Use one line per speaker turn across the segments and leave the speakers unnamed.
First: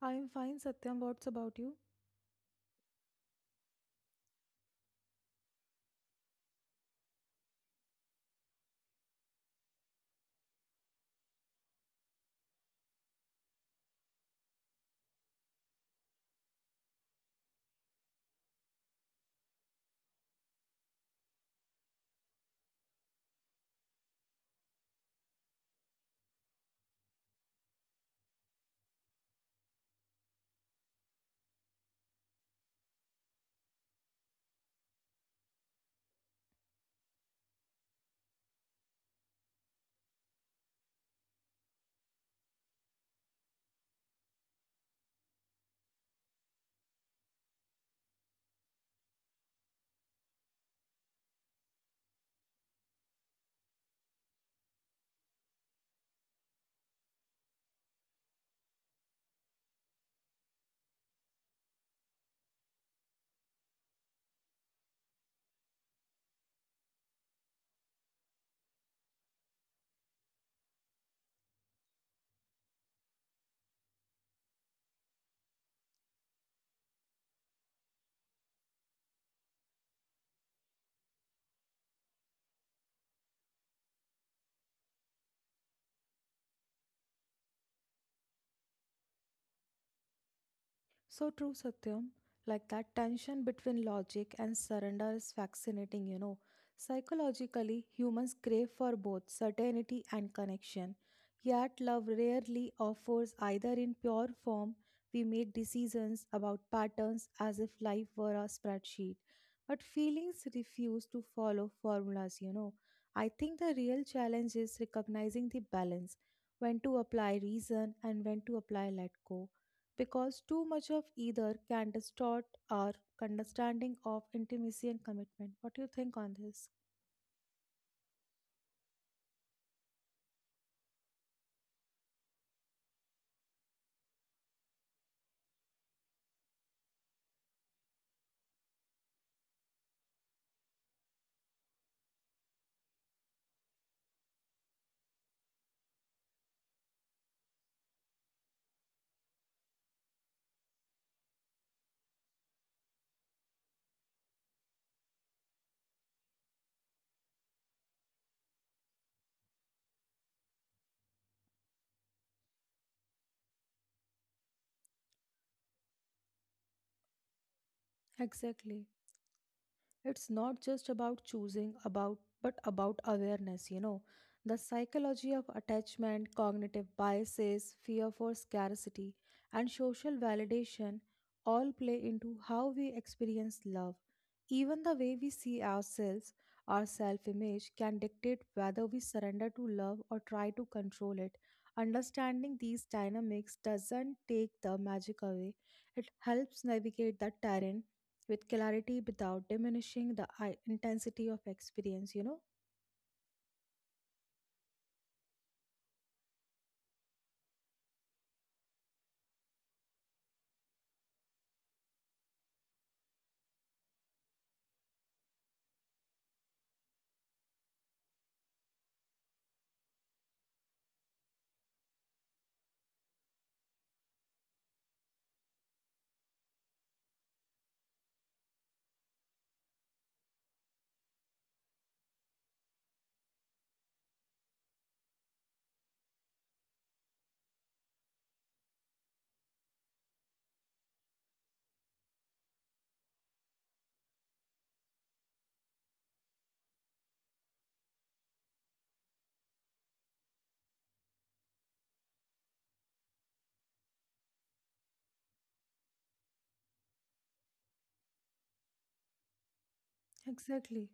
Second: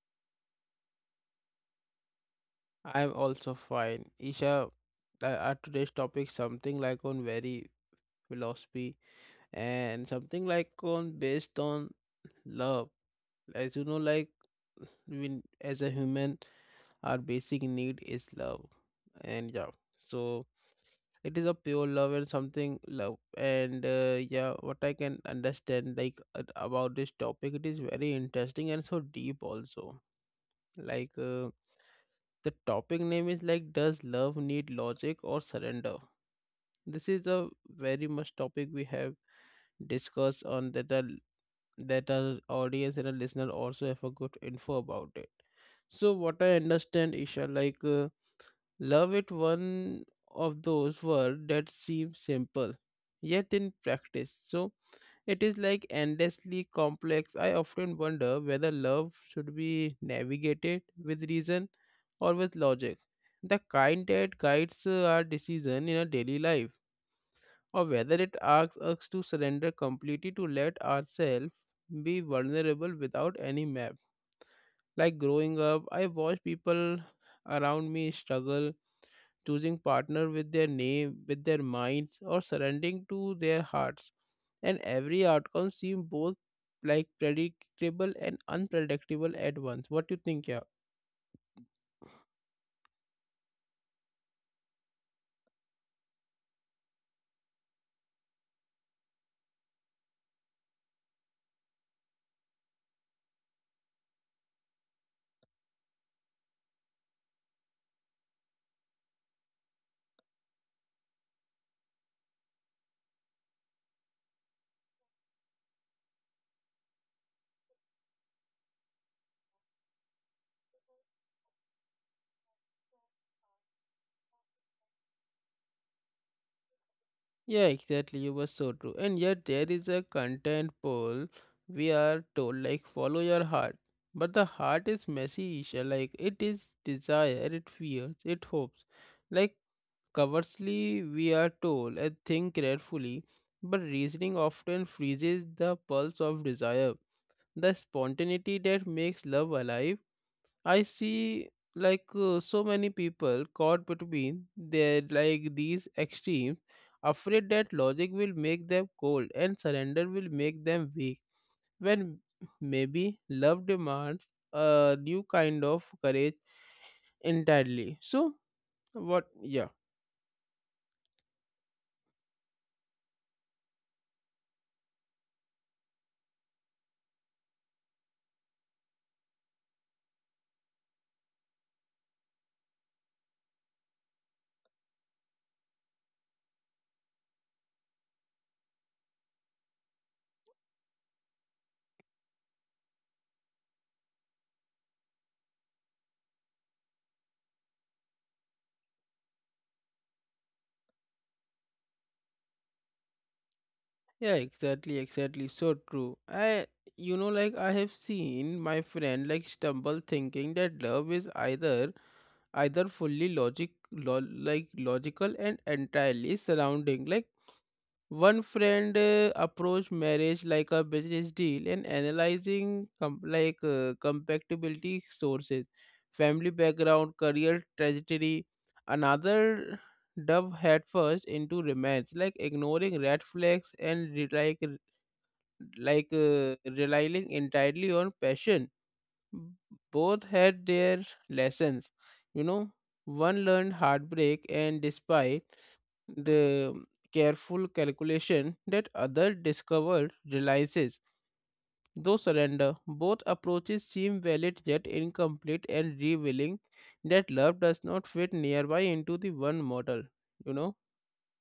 I am fine, Satyam. What's about you?
I am also fine. Isha, our today's topic something like on very philosophy and something like on based on love. As you know like when, as a human our basic need is love and yeah so it is a pure love and something love and yeah what I can understand like about this topic it is very interesting and so deep also like the topic name is like does love need logic or surrender. This is a very much topic we have discussed on that that our audience and our listener also have a good info about it. So what I understand, Isha, like love it one of those words that seem simple, yet in practice, so it is like endlessly complex. I often wonder whether love should be navigated with reason or with logic, the kind that guides our decision in our daily life, or whether it asks us to surrender completely, to let ourselves be vulnerable without any map. Like growing up, I watched people around me struggle choosing partner with their name, with their minds, or surrendering to their hearts. And every outcome seemed both like predictable and unpredictable at once. What do you think, yeah?
So true, Satyam. Like that tension between logic and surrender is fascinating, Psychologically, humans crave for both certainty and connection. Yet, love rarely offers either in pure form. We make decisions about patterns as if life were a spreadsheet. But feelings refuse to follow formulas. I think the real challenge is recognizing the balance when to apply reason and when to apply let go because too much of either can distort our understanding of intimacy and commitment. What do you think on this?
Yeah, exactly. You were so true. And yet there is a content poll we are told like follow your heart. But the heart is messy, Isha. Like it is desire, it fears, it hopes. Like conversely, we are told and think carefully, but reasoning often freezes the pulse of desire, the spontaneity that makes love alive. I see like so many people caught between their like these extremes, afraid that logic will make them cold and surrender will make them weak. When maybe love demands a new kind of courage entirely. So what?
Exactly.
Yeah.
It's not just about choosing about but about awareness. The psychology of attachment, cognitive biases, fear for scarcity, and social validation all play into how we experience love. Even the way we see ourselves, our self image, can dictate whether we surrender to love or try to control it. Understanding these dynamics doesn't take the magic away; it helps navigate the terrain with clarity without diminishing the intensity of experience.
Yeah, exactly, exactly. So true. I, like I have seen my friend like stumble thinking that love is either fully like logical and entirely surrounding like one friend approached marriage like a business deal and analyzing compatibility sources, family background, career trajectory. Another dove head first into romance, like ignoring red flags and relying entirely on passion. Both had their lessons, you know. One learned heartbreak and despite the careful calculation that other discovered realizes though surrender, both approaches seem valid yet incomplete and revealing that love does not fit nearby into the one model you know
Exactly.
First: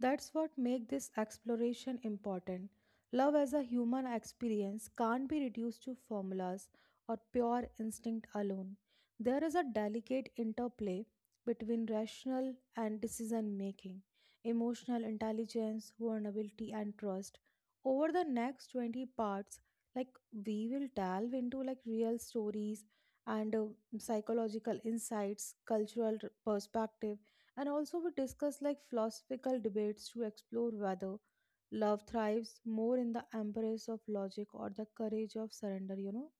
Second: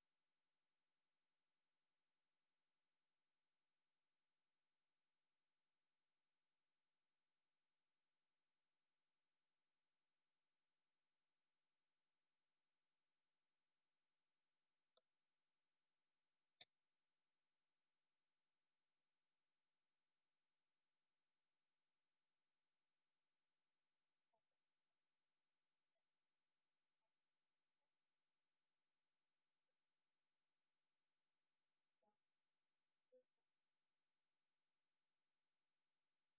That's what makes this exploration important. Love as a human experience can't be reduced to formulas or pure instinct alone. There is a delicate interplay between rational and decision making, emotional intelligence, vulnerability, and trust. Over the next 20 parts, like we will delve into like real stories and psychological insights, cultural perspectives, and also, we discuss like philosophical debates to explore whether love thrives more in the embrace of logic or the courage of surrender.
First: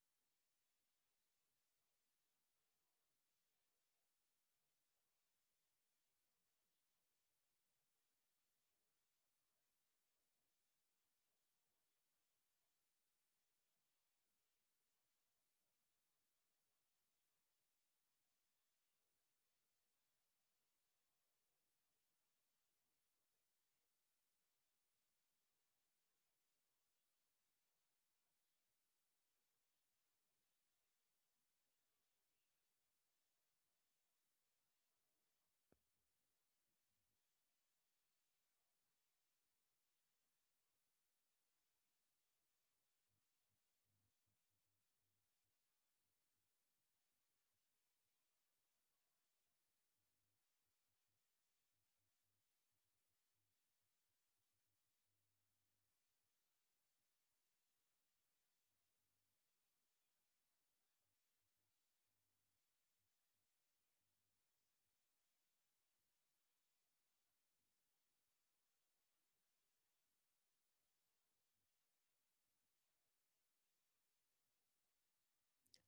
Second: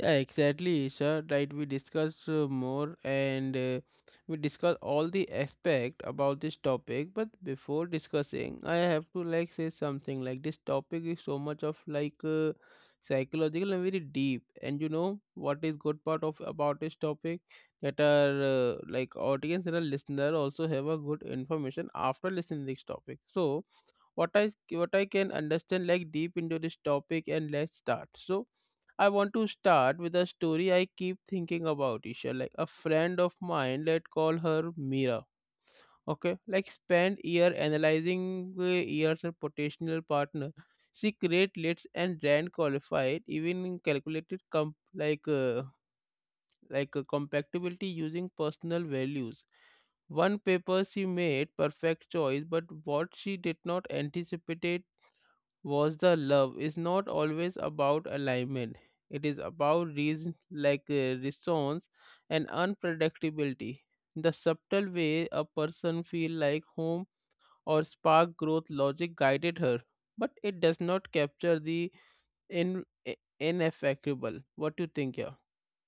Yeah, exactly, sir. Right, we discussed more and we discussed all the aspect about this topic. But before discussing, I have to like say something. Like this topic is so much of like psychological and very deep. And you know what is good part of about this topic that our like audience and our listener also have a good information after listening this topic. So what i what I can understand like deep into this topic, and let's start. So I want to start with a story I keep thinking about, Isha. Like a friend of mine, let's call her Mira, okay, like spend year analyzing years her potential partner. She create lists and ran qualified, even calculated comp like uh, like a compatibility using personal values. One paper she made perfect choice, but what she did not anticipate was the love is not always about alignment. It is about reasons like resonance and unpredictability. The subtle way a person feel like home or spark growth, logic guided her, but it does not capture the ineffectual. What do you think here?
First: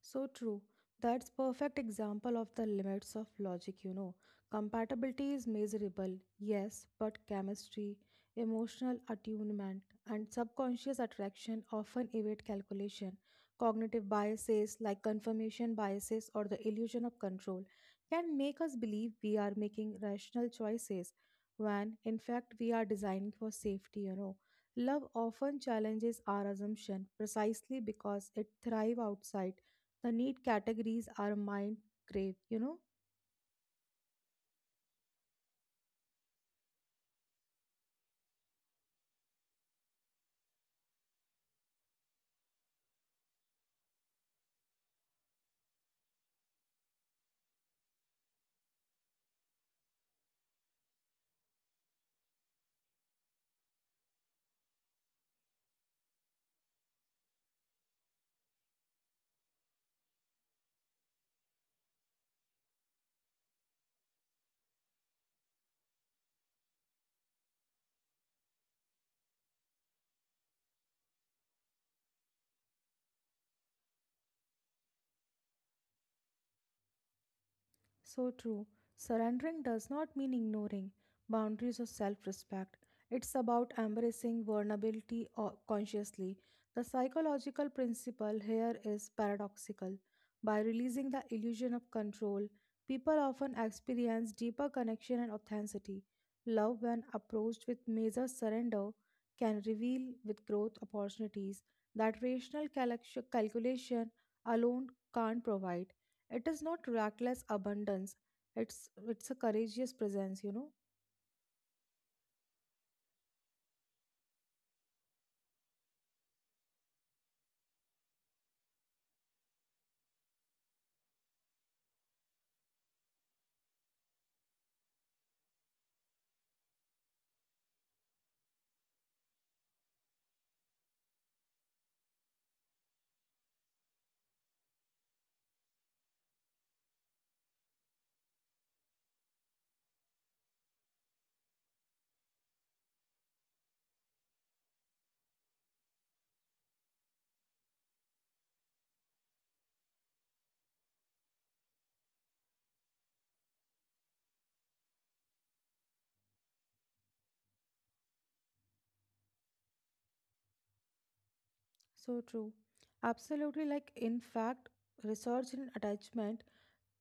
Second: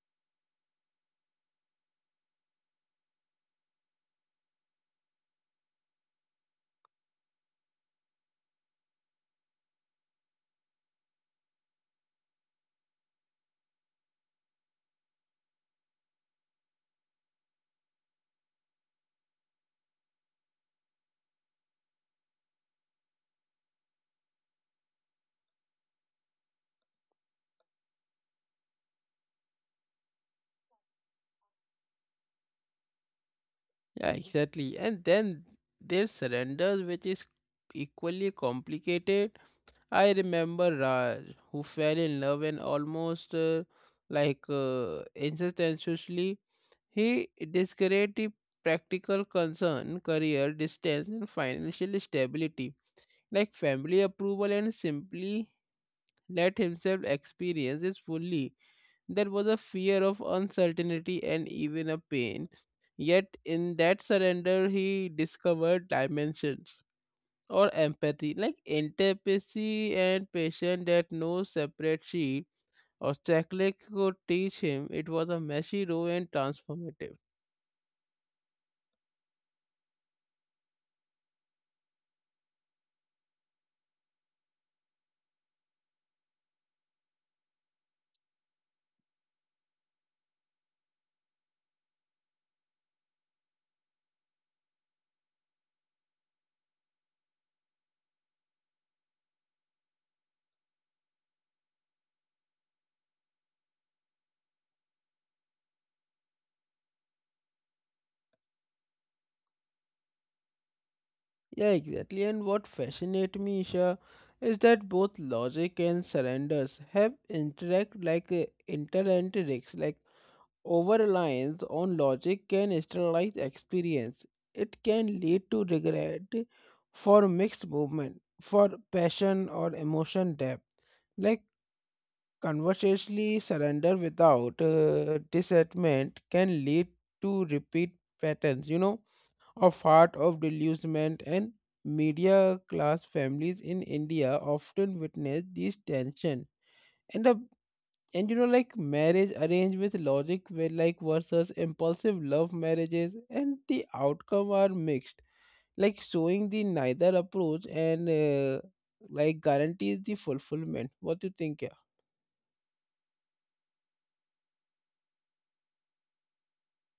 So true. That's perfect example of the limits of logic. Compatibility is measurable, yes, but chemistry, emotional attunement, and subconscious attraction often evade calculation. Cognitive biases like confirmation biases or the illusion of control can make us believe we are making rational choices when in fact we are designing for safety. Love often challenges our assumption precisely because it thrives outside the need categories our mind crave.
Yeah, exactly. And then there's surrender, which is equally complicated. I remember Raj, who fell in love and almost instantaneously, he discouraged the practical concern, career, distance, and financial stability, like family approval, and simply let himself experience it fully. There was a fear of uncertainty and even a pain. Yet, in that surrender, he discovered dimensions or empathy and patience that no separate sheet or checklist could teach him. It was a messy row and transformative.
So true. Surrendering does not mean ignoring boundaries or self respect. It's about embracing vulnerability or consciously. The psychological principle here is paradoxical. By releasing the illusion of control, people often experience deeper connection and authenticity. Love, when approached with major surrender, can reveal with growth opportunities that rational calculation alone can't provide. It is not reckless abundance. It's a courageous presence.
Yeah, exactly, and what fascinates me, Isha, is that both logic and surrenders have interacts like over reliance on logic can sterilize experience. It can lead to regret for mixed movement, for passion or emotion depth. Like conversely, surrender without discernment can lead to repeat patterns, you know, of heart of delusionment. And media class families in India often witness these tension. And the and you know, like marriage arranged with logic where like versus impulsive love marriages, and the outcome are mixed, like showing the neither approach and like guarantees the fulfillment. What do you think?
So true. Absolutely, like in fact, research in attachment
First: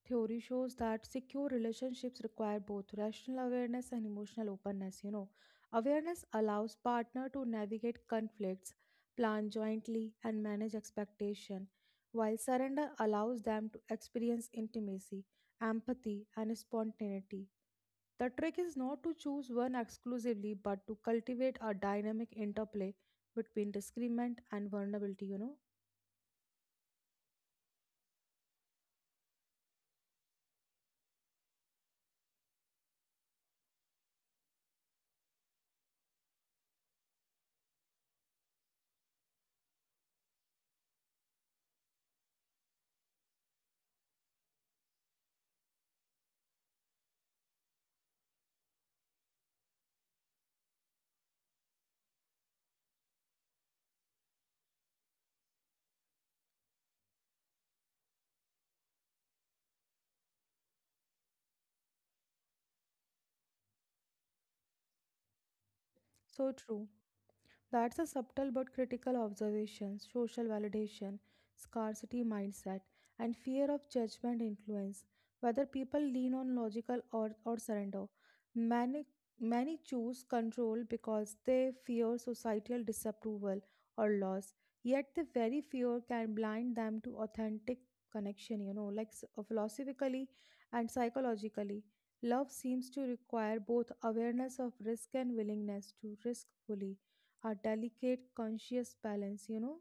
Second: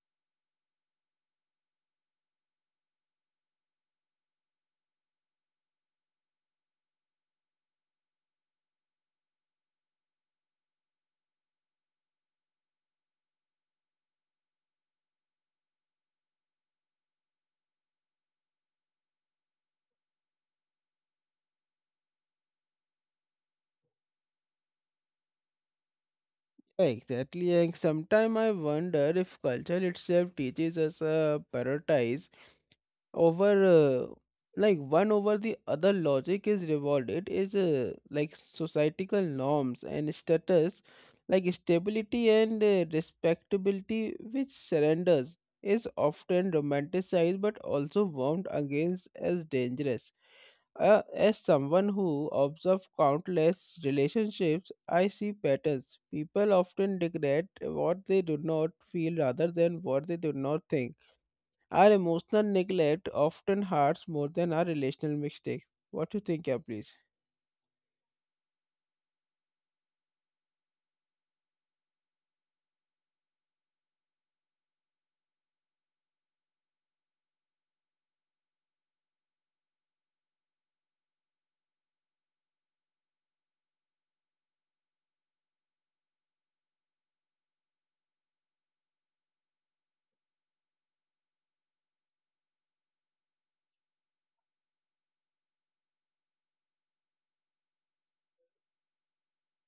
theory shows that secure relationships require both rational awareness and emotional openness. Awareness allows partner to navigate conflicts, plan jointly, and manage expectation, while surrender allows them to experience intimacy, empathy, and spontaneity. The trick is not to choose one exclusively, but to cultivate a dynamic interplay between disagreement and vulnerability.
Exactly, and sometimes I wonder if culture itself teaches us a prioritize over uh, like one over the other. Logic is rewarded is like societal norms and status, like stability and respectability, which surrenders is often romanticized but also warned against as dangerous. As someone who observes countless relationships, I see patterns. People often regret what they do not feel rather than what they do not think. Our emotional neglect often hurts more than our relational mistakes. What do you
So
think, yeah,
true.
please?
That's a subtle but critical observation. Social validation, scarcity mindset, and fear of judgment influence whether people lean on logical or surrender. Many, many choose control because they fear societal disapproval or loss, yet, the very fear can blind them to authentic connection, like philosophically and psychologically. Love seems to require both awareness of risk and willingness to risk fully, a delicate conscious balance.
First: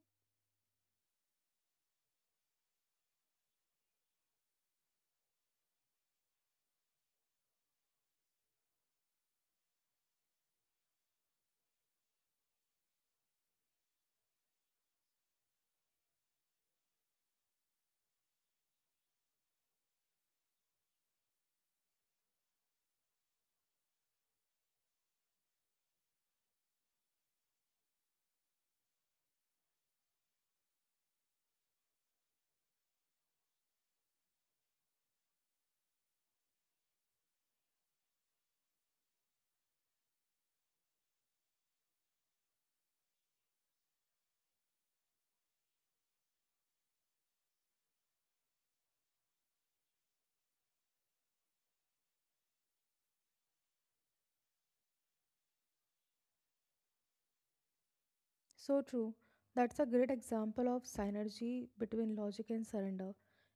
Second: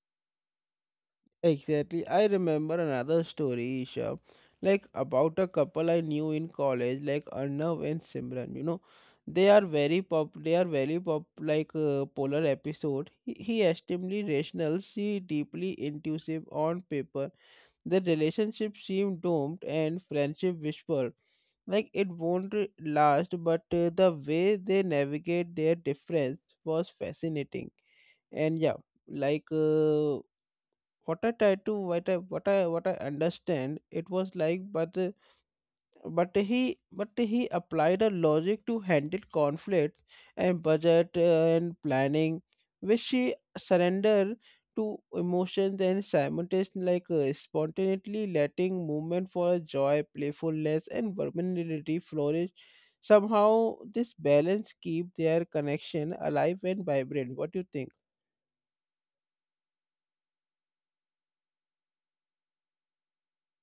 Exactly. I remember another story, Isha, like about a couple I knew in college, like Arnav and Simran. You know, They are very pop, like polar episode. He extremely rational, she deeply intuitive on paper. The relationship seemed doomed, and friendship whispered like it won't last. But the way they navigate their difference was fascinating. And yeah, like what I tried to what I what I what I understand, it was like, but but he applied a logic to handle conflict and budget and planning, which she surrender to emotions, and simultaneously like spontaneously letting movement for joy, playfulness and vulnerability flourish. Somehow this balance keep their connection alive and vibrant. What do you think?
So true. That's a great example of synergy between logic and surrender.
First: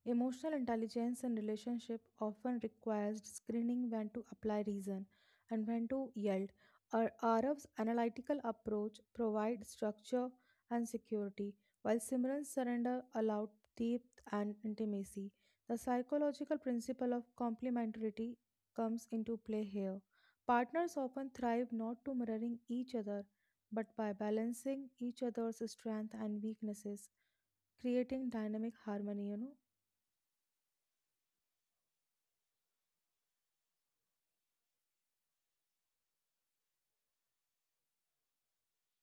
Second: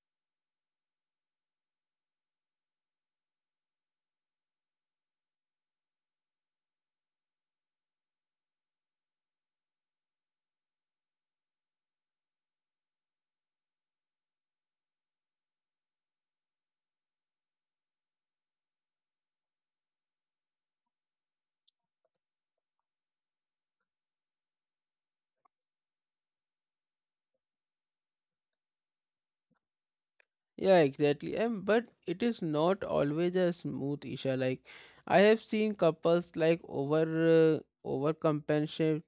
Emotional intelligence in relationship often requires screening when to apply reason and when to yield. Arav's analytical approach provides structure and security, while Simran's surrender allowed depth and intimacy. The psychological principle of complementarity comes into play here. Partners often thrive not to mirroring each other but by balancing each other's strengths and weaknesses, creating dynamic harmony.
Yeah, exactly. And but it is not always a smooth issue. Like I have seen couples like overcompensate.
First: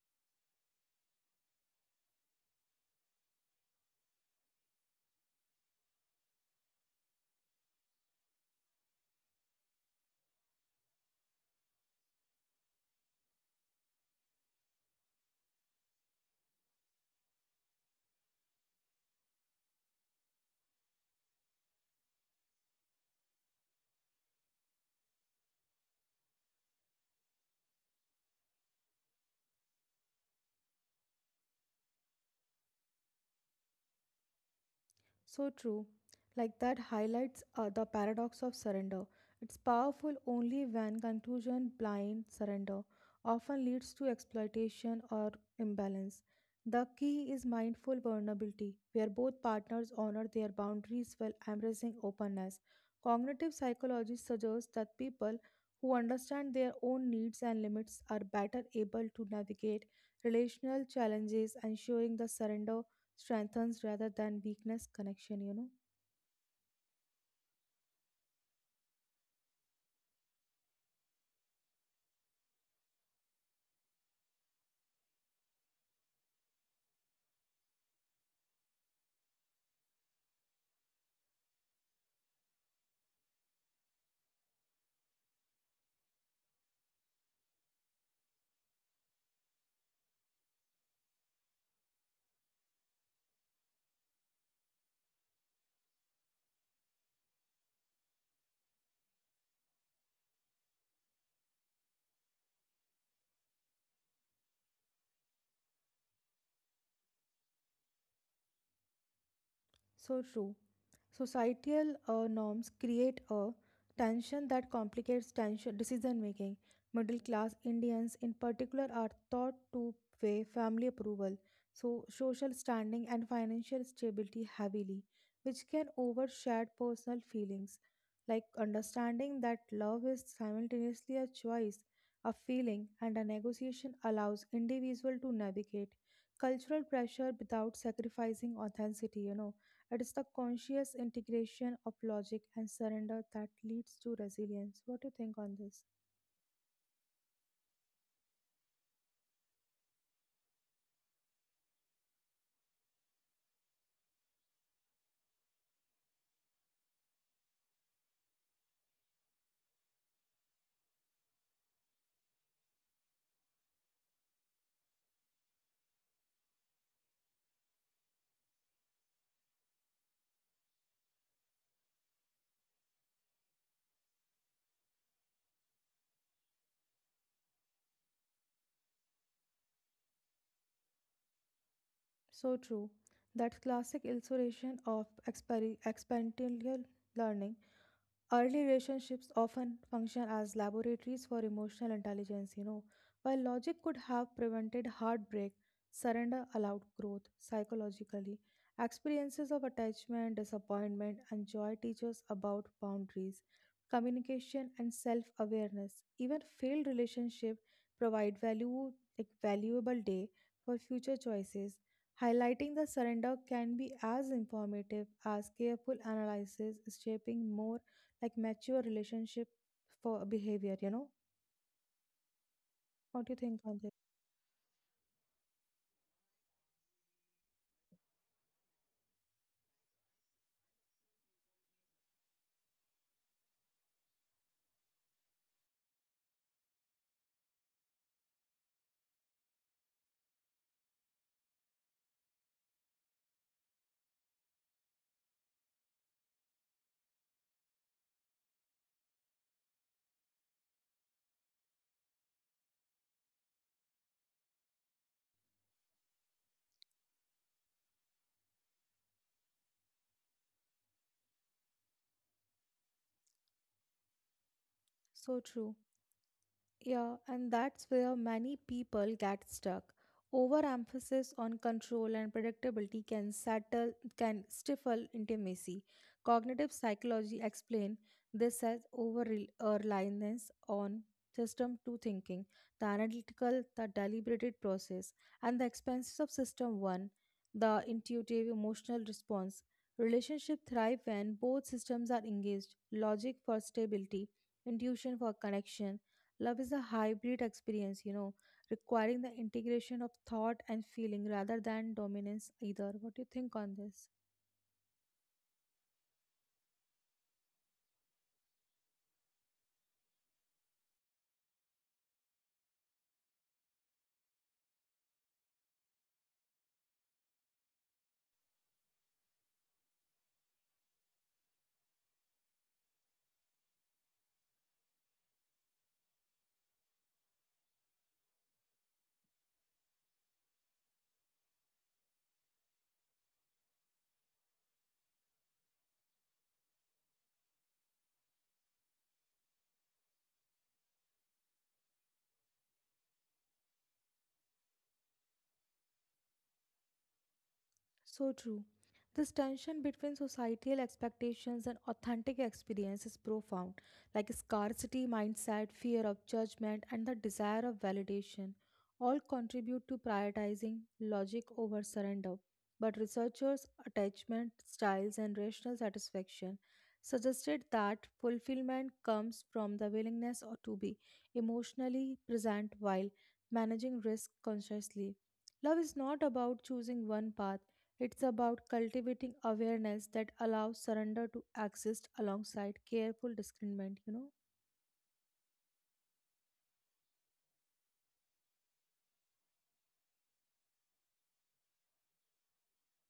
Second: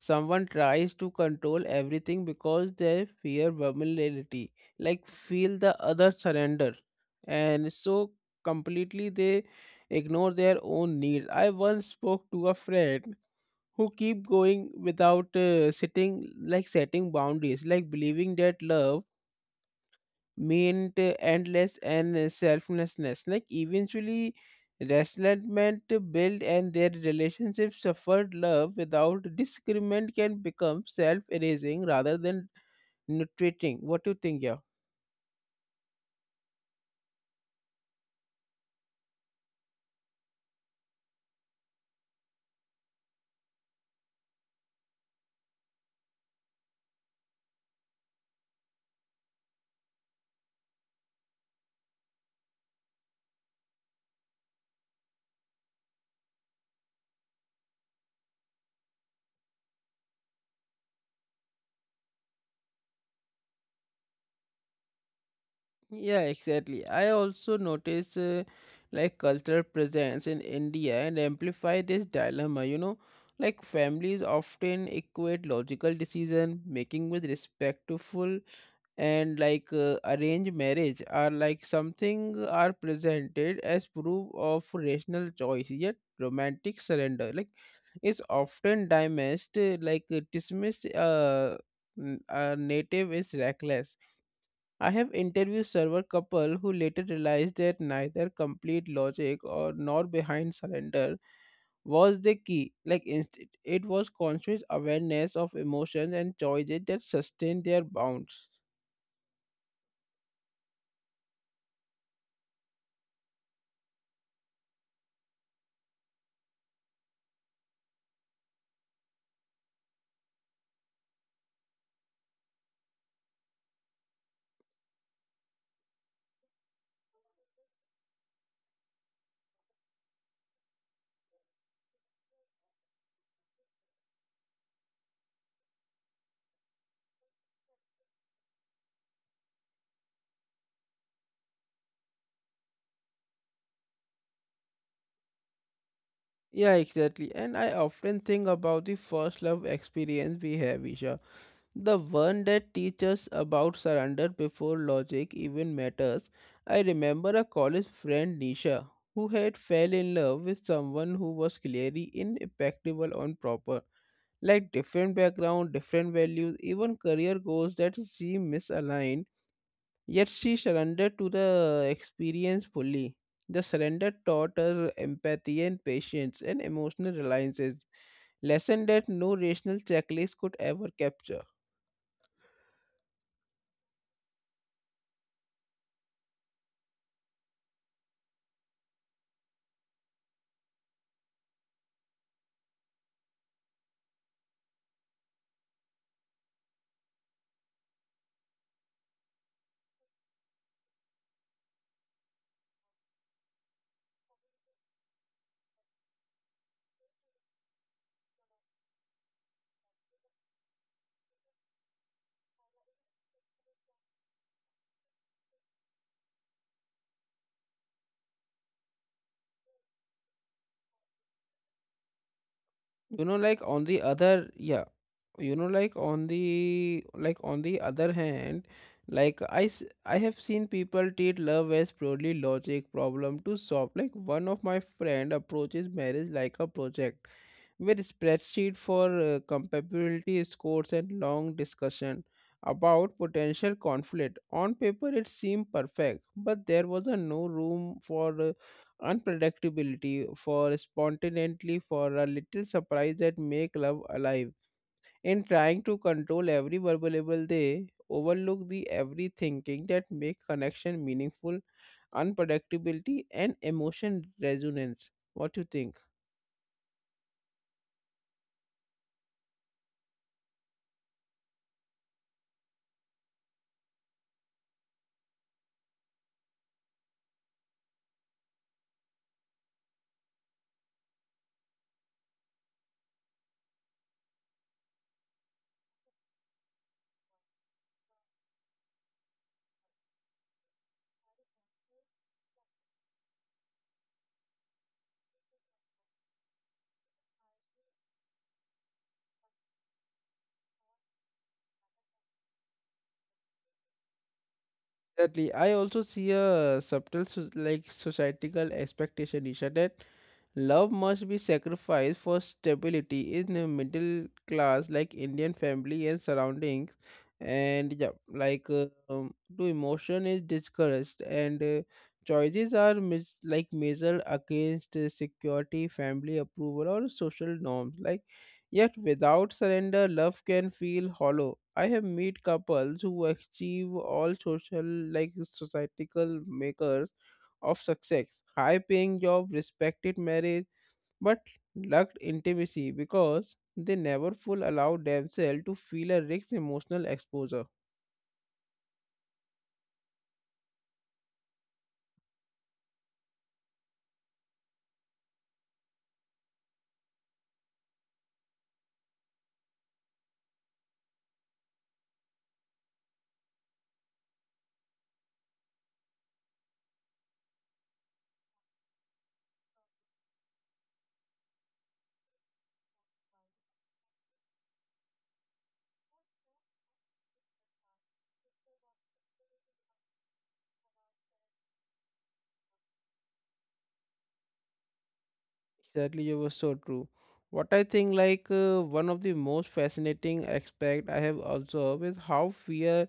Someone tries to control everything because they fear vulnerability, like feel the other surrender, and so completely they ignore their own needs. I once spoke to a friend who keep going without sitting like setting boundaries, like believing that love meant endless and selflessness. Like eventually, resentment built and their relationship suffered. Love without disagreement can become self-erasing rather than nutriting. What do you think, yeah?
So true. Like that highlights the paradox of surrender. It's powerful only when conclusion blind surrender often leads to exploitation or imbalance. The key is mindful vulnerability, where both partners honor their boundaries while embracing openness. Cognitive psychology suggests that people who understand their own needs and limits are better able to navigate relational challenges, ensuring the surrender strengthens rather than weakness connection.
Yeah, exactly. I also notice like cultural presence in India and amplify this dilemma. You know, like families often equate logical decision making with respectful, and like arranged marriage are like something are presented as proof of rational choice. Yet romantic surrender like is often dismissed native is reckless. I have interviewed several couple who later realized that neither complete logic or nor behind surrender was the key. Like instead, it was conscious awareness of emotions and choices that sustained their bonds.
So true. Societal norms create a tension that complicates tension decision making. Middle class Indians, in particular, are taught to weigh family approval, so social standing and financial stability heavily, which can overshadow personal feelings. Like understanding that love is simultaneously a choice, a feeling, and a negotiation allows individual to navigate cultural pressure without sacrificing authenticity. It is the conscious integration of logic and surrender that leads to resilience. What do you think on this?
Yeah, exactly. And I often think about the first love experience we have, Isha. The one that teaches about surrender before logic even matters. I remember a college friend, Nisha, who had fell in love with someone who was clearly impeccable on proper, like different background, different values, even career goals that seem misaligned. Yet she surrendered to the experience fully. The surrender taught her empathy and patience and emotional reliances, lesson that no rational checklist could ever capture.
So true. That classic illustration of experiential learning. Early relationships often function as laboratories for emotional intelligence. While logic could have prevented heartbreak, surrender allowed growth psychologically. Experiences of attachment, disappointment, and joy teach us about boundaries, communication, and self awareness. Even failed relationships provide value, like valuable day for future choices. Highlighting the surrender can be as informative as careful analysis, shaping more like mature relationship for behavior. What
You
do you
know,
think
like
on
on
this?
the other, yeah, you know, like on the other hand, like I have seen people treat love as purely logic problem to solve. Like one of my friend approaches marriage like a project with spreadsheet for compatibility scores and long discussion about potential conflict. On paper, it seemed perfect, but there was a no room for unpredictability, for spontaneity, for a little surprise that make love alive. In trying to control every verbal, they overlook the every thinking that make connection meaningful, unpredictability and emotion resonance.
So
What do you
true.
think?
Yeah, and that's where many people get stuck. Overemphasis on control and predictability can stifle intimacy. Cognitive psychology explain this as over reliance on system two thinking, the analytical, the deliberated process, and the expenses of system one, the intuitive emotional response. Relationship thrive when both systems are engaged, logic for stability, intuition for connection. Love is a hybrid experience, requiring the integration of thought and feeling rather than dominance either. What do you think on this?
Exactly. I also see a subtle societal expectation, Isha, that love must be sacrificed for stability in a middle class like Indian family and surroundings. And yeah, to emotion is discouraged, and choices are measured against security, family approval, or social norms. Like yet without surrender, love can feel hollow. I have met couples who achieve all social, like societal makers of success, high paying job, respected marriage, but lacked intimacy because they never full allowed themselves to feel a rich emotional exposure.
So true. This tension between societal expectations and authentic experience is profound, like scarcity mindset, fear of judgment, and the desire of validation all contribute to prioritizing logic over surrender. But researchers' attachment styles and rational satisfaction suggested that fulfillment comes from the willingness or to be emotionally present while managing risk consciously. Love is not about choosing one path. It's about cultivating awareness that allows surrender to exist alongside careful discernment.
Exactly, you were so true. What I think, one of the most fascinating aspect I have observed is how fear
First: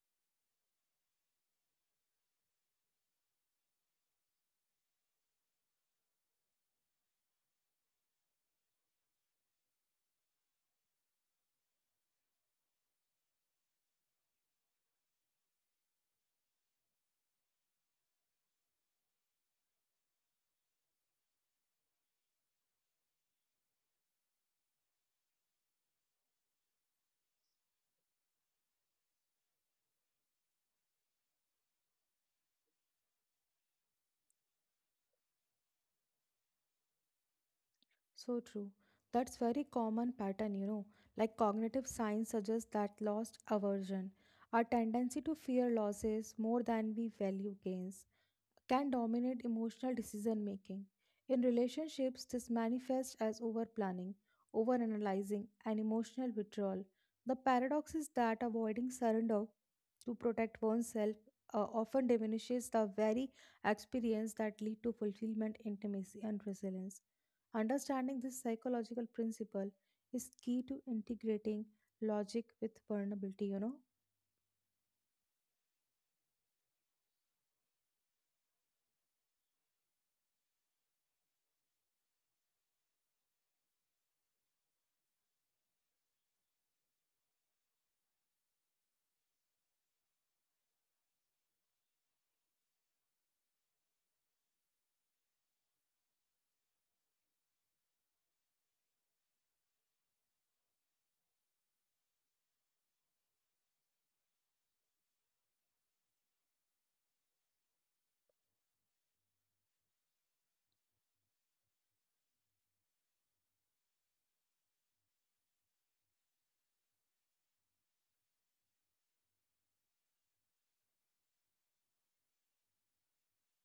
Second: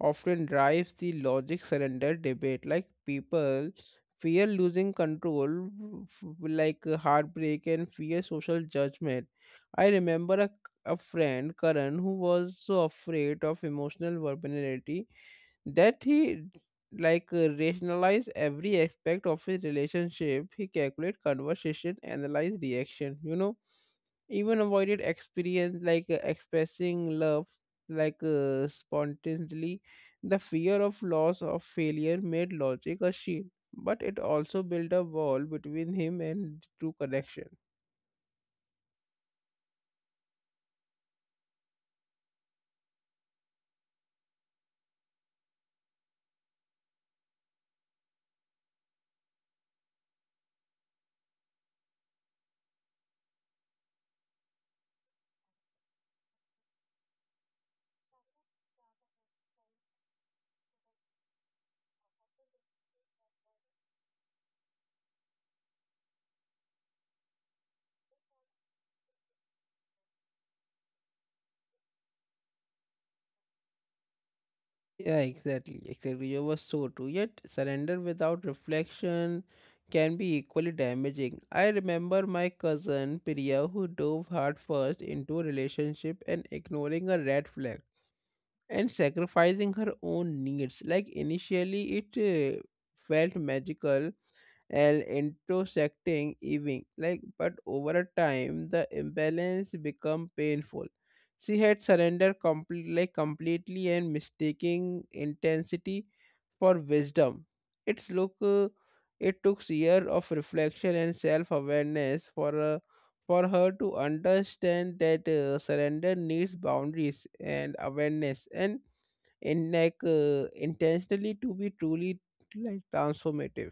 often drives the logic surrender debate. Like, people fear losing control, heartbreak and fear social judgment. I remember a friend, Karan, who was so afraid of emotional vulnerability that he rationalize every aspect of his relationship. He calculate conversation, analyze reaction, even avoided experience like expressing love spontaneously. The fear of loss of failure made logic a shield, but it also built a wall between him and true connection.
So true. That's very common pattern. Like cognitive science suggests that loss aversion, our tendency to fear losses more than we value gains, can dominate emotional decision making. In relationships, this manifests as over planning, over analyzing, and emotional withdrawal. The paradox is that avoiding surrender to protect oneself often diminishes the very experience that lead to fulfillment, intimacy, and resilience. Understanding this psychological principle is key to integrating logic with vulnerability.
Yeah, exactly, exactly. You were so true. Yet, surrender without reflection can be equally damaging. I remember my cousin Priya, who dove headfirst into a relationship and ignoring a red flag and sacrificing her own needs. Like initially, it felt magical and intersecting even, like, but over a time the imbalance become painful. She had surrendered completely and mistaking intensity for wisdom. Its look It took years of reflection and self-awareness for her to understand that surrender needs boundaries and awareness and in like intentionally to be truly like transformative.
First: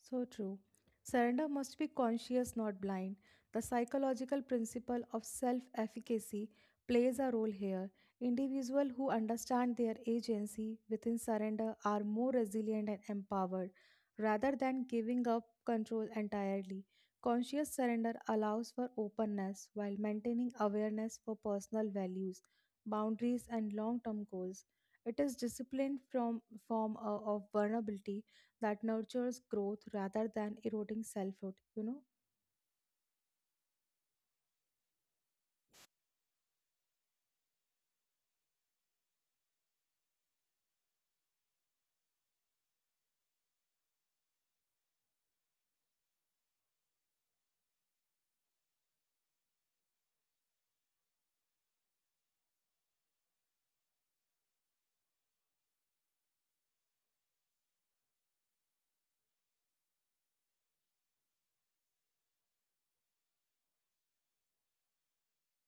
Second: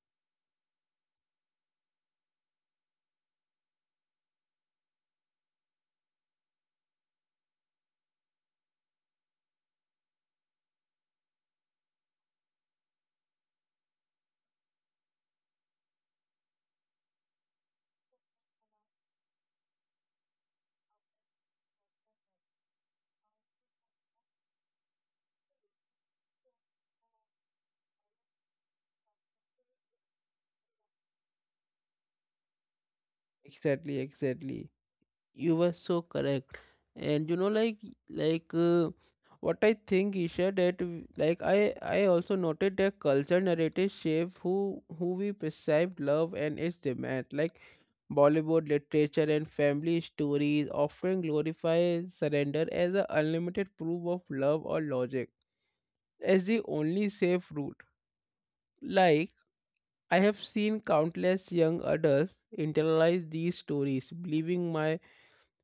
So true. Surrender must be conscious, not blind. The psychological principle of self efficacy plays a role here. Individuals who understand their agency within surrender are more resilient and empowered rather than giving up control entirely. Conscious surrender allows for openness while maintaining awareness for personal values, boundaries, and long term goals. It is disciplined from form of vulnerability that nurtures growth rather than eroding selfhood.
Exactly, exactly. You were so correct. And you know, like uh, what I think, Isha, that I also noted that culture narrative shape who we perceive love and its demand. Like, Bollywood literature and family stories often glorify surrender as a unlimited proof of love, or logic as the only safe route. Like, I have seen countless young adults internalize these stories,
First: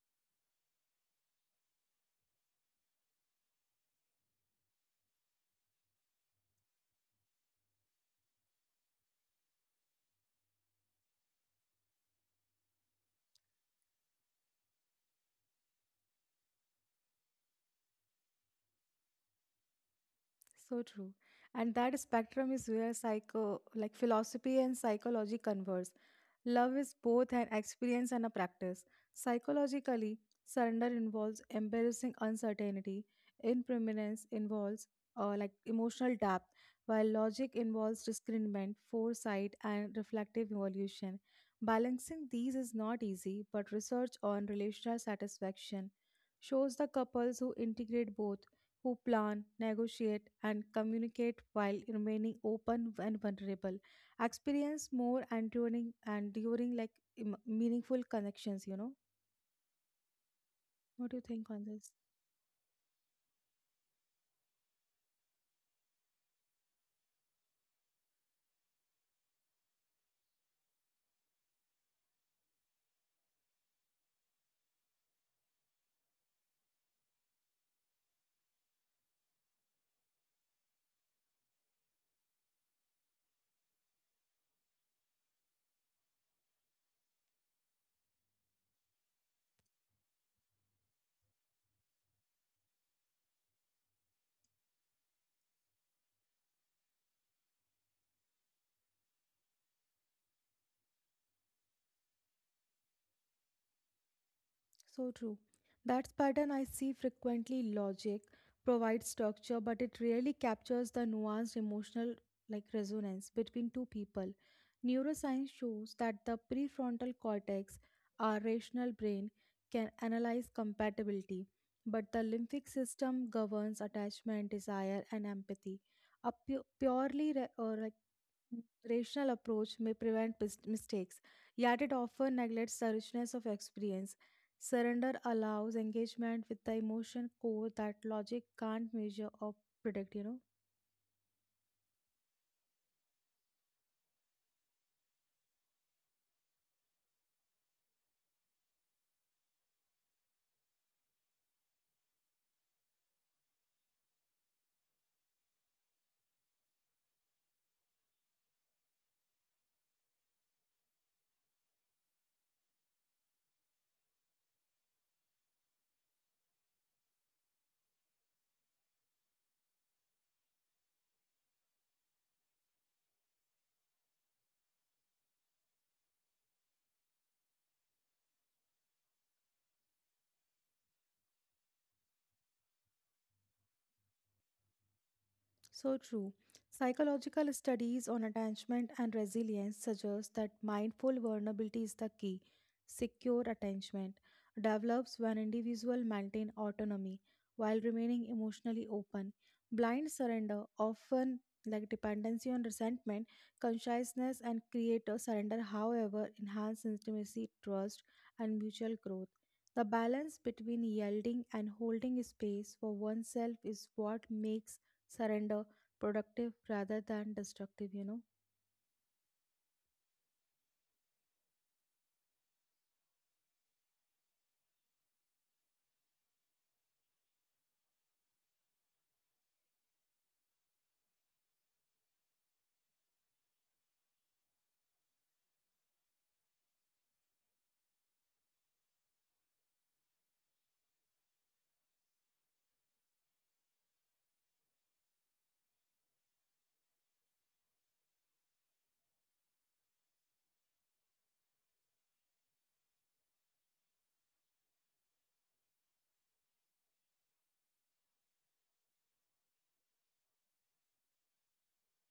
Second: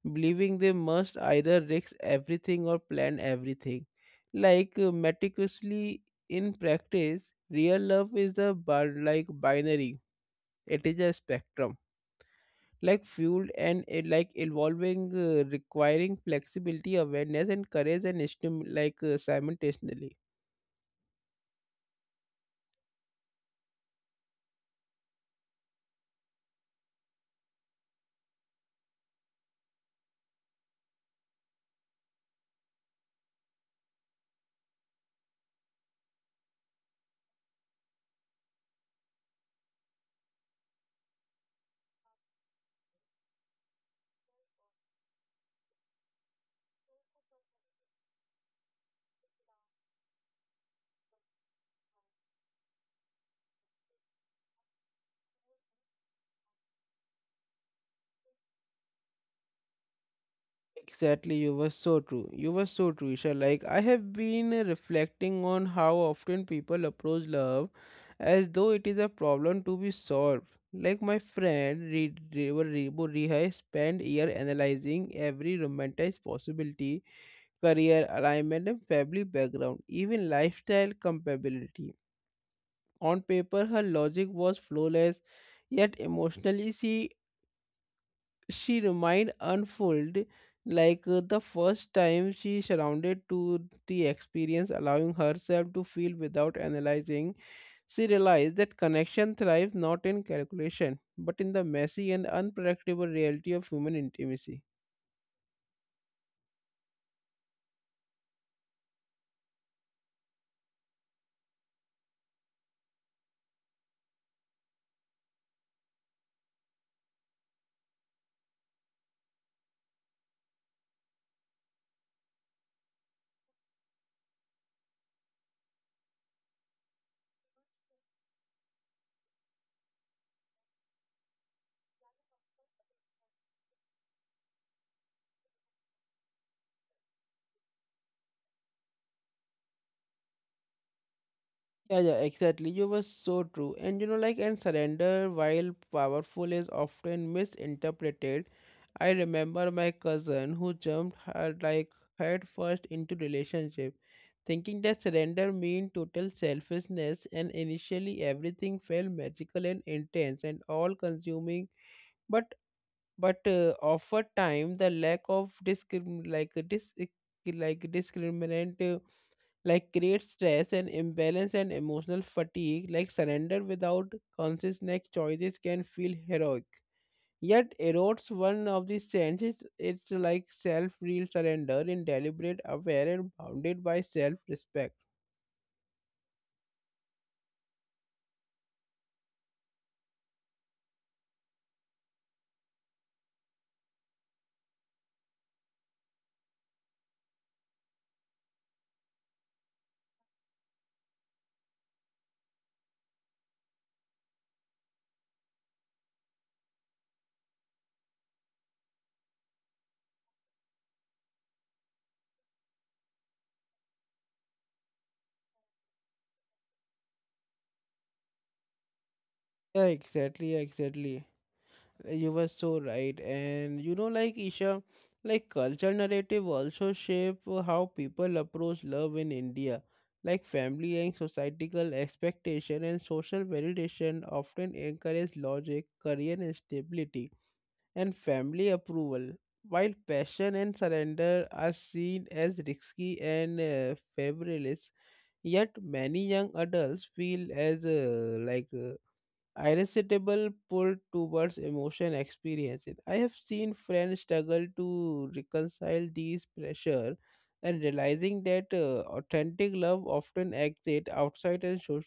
believing they must either risk everything or plan everything. Like meticulously. In practice, real love is a bar- like binary. It is a spectrum, like fueled and like evolving, requiring flexibility, awareness, and courage, and simultaneously.
So true. And that spectrum is where psycho like philosophy and psychology converge. Love is both an experience and a practice. Psychologically, surrender involves embarrassing uncertainty. Impermanence involves like emotional depth, while logic involves discernment, foresight, and reflective evolution. Balancing these is not easy, but research on relational satisfaction shows the couples who integrate both, who plan, negotiate, and communicate while remaining open and vulnerable, experience more enduring, meaningful connections. What do you
Exactly,
think
you
on
were
this?
so true. You were so true, Isha. Like, I have been reflecting on how often people approach love as though it is a problem to be solved. Like, my friend Re- Rebo Rebo Rihai spent year analyzing every romanticized possibility, career alignment, and family background, even lifestyle compatibility. On paper, her logic was flawless, yet emotionally, she remained unfold. The first time she surrounded to the experience, allowing herself to feel without analyzing, she realized that connection thrives not in calculation but in the messy and unpredictable reality of human intimacy.
So true. That's pattern I see frequently. Logic provides structure, but it rarely captures the nuanced emotional like resonance between two people. Neuroscience shows that the prefrontal cortex, our rational brain, can analyze compatibility, but the lymphic system governs attachment, desire, and empathy. A purely ra- or like rational approach may prevent mistakes, yet it often neglects the richness of experience. Surrender allows engagement with the emotion core that logic can't measure or predict.
Yeah, yeah, exactly. You were so true. And you know, like, and surrender, while powerful, is often misinterpreted. I remember my cousin who jumped her like head first into relationship, thinking that surrender mean total selfishness, and initially everything felt magical and intense and all consuming. But over time, the lack of discriminant like create stress and imbalance and emotional fatigue. Like surrender without conscious neck choices can feel heroic yet erodes one of the senses. It's like self-real surrender in deliberate, aware, and bounded by self-respect.
So true. Psychological studies on attachment and resilience suggest that mindful vulnerability is the key. Secure attachment develops when individuals maintain autonomy while remaining emotionally open. Blind surrender, often like dependency on resentment, consciousness, and creator surrender, however, enhance intimacy, trust, and mutual growth. The balance between yielding and holding space for oneself is what makes surrender, productive rather than destructive.
Yeah, exactly, exactly. You were so right. And you know, like Isha, like cultural narrative also shape how people approach love in India. Like family and societal expectation and social validation often encourage logic, career and stability, and family approval, while passion and surrender are seen as risky and frivolous. Yet many young adults feel as irresistible pull towards emotion experiences. I have seen friends struggle to reconcile these pressure and realizing that authentic love often exits outside and so-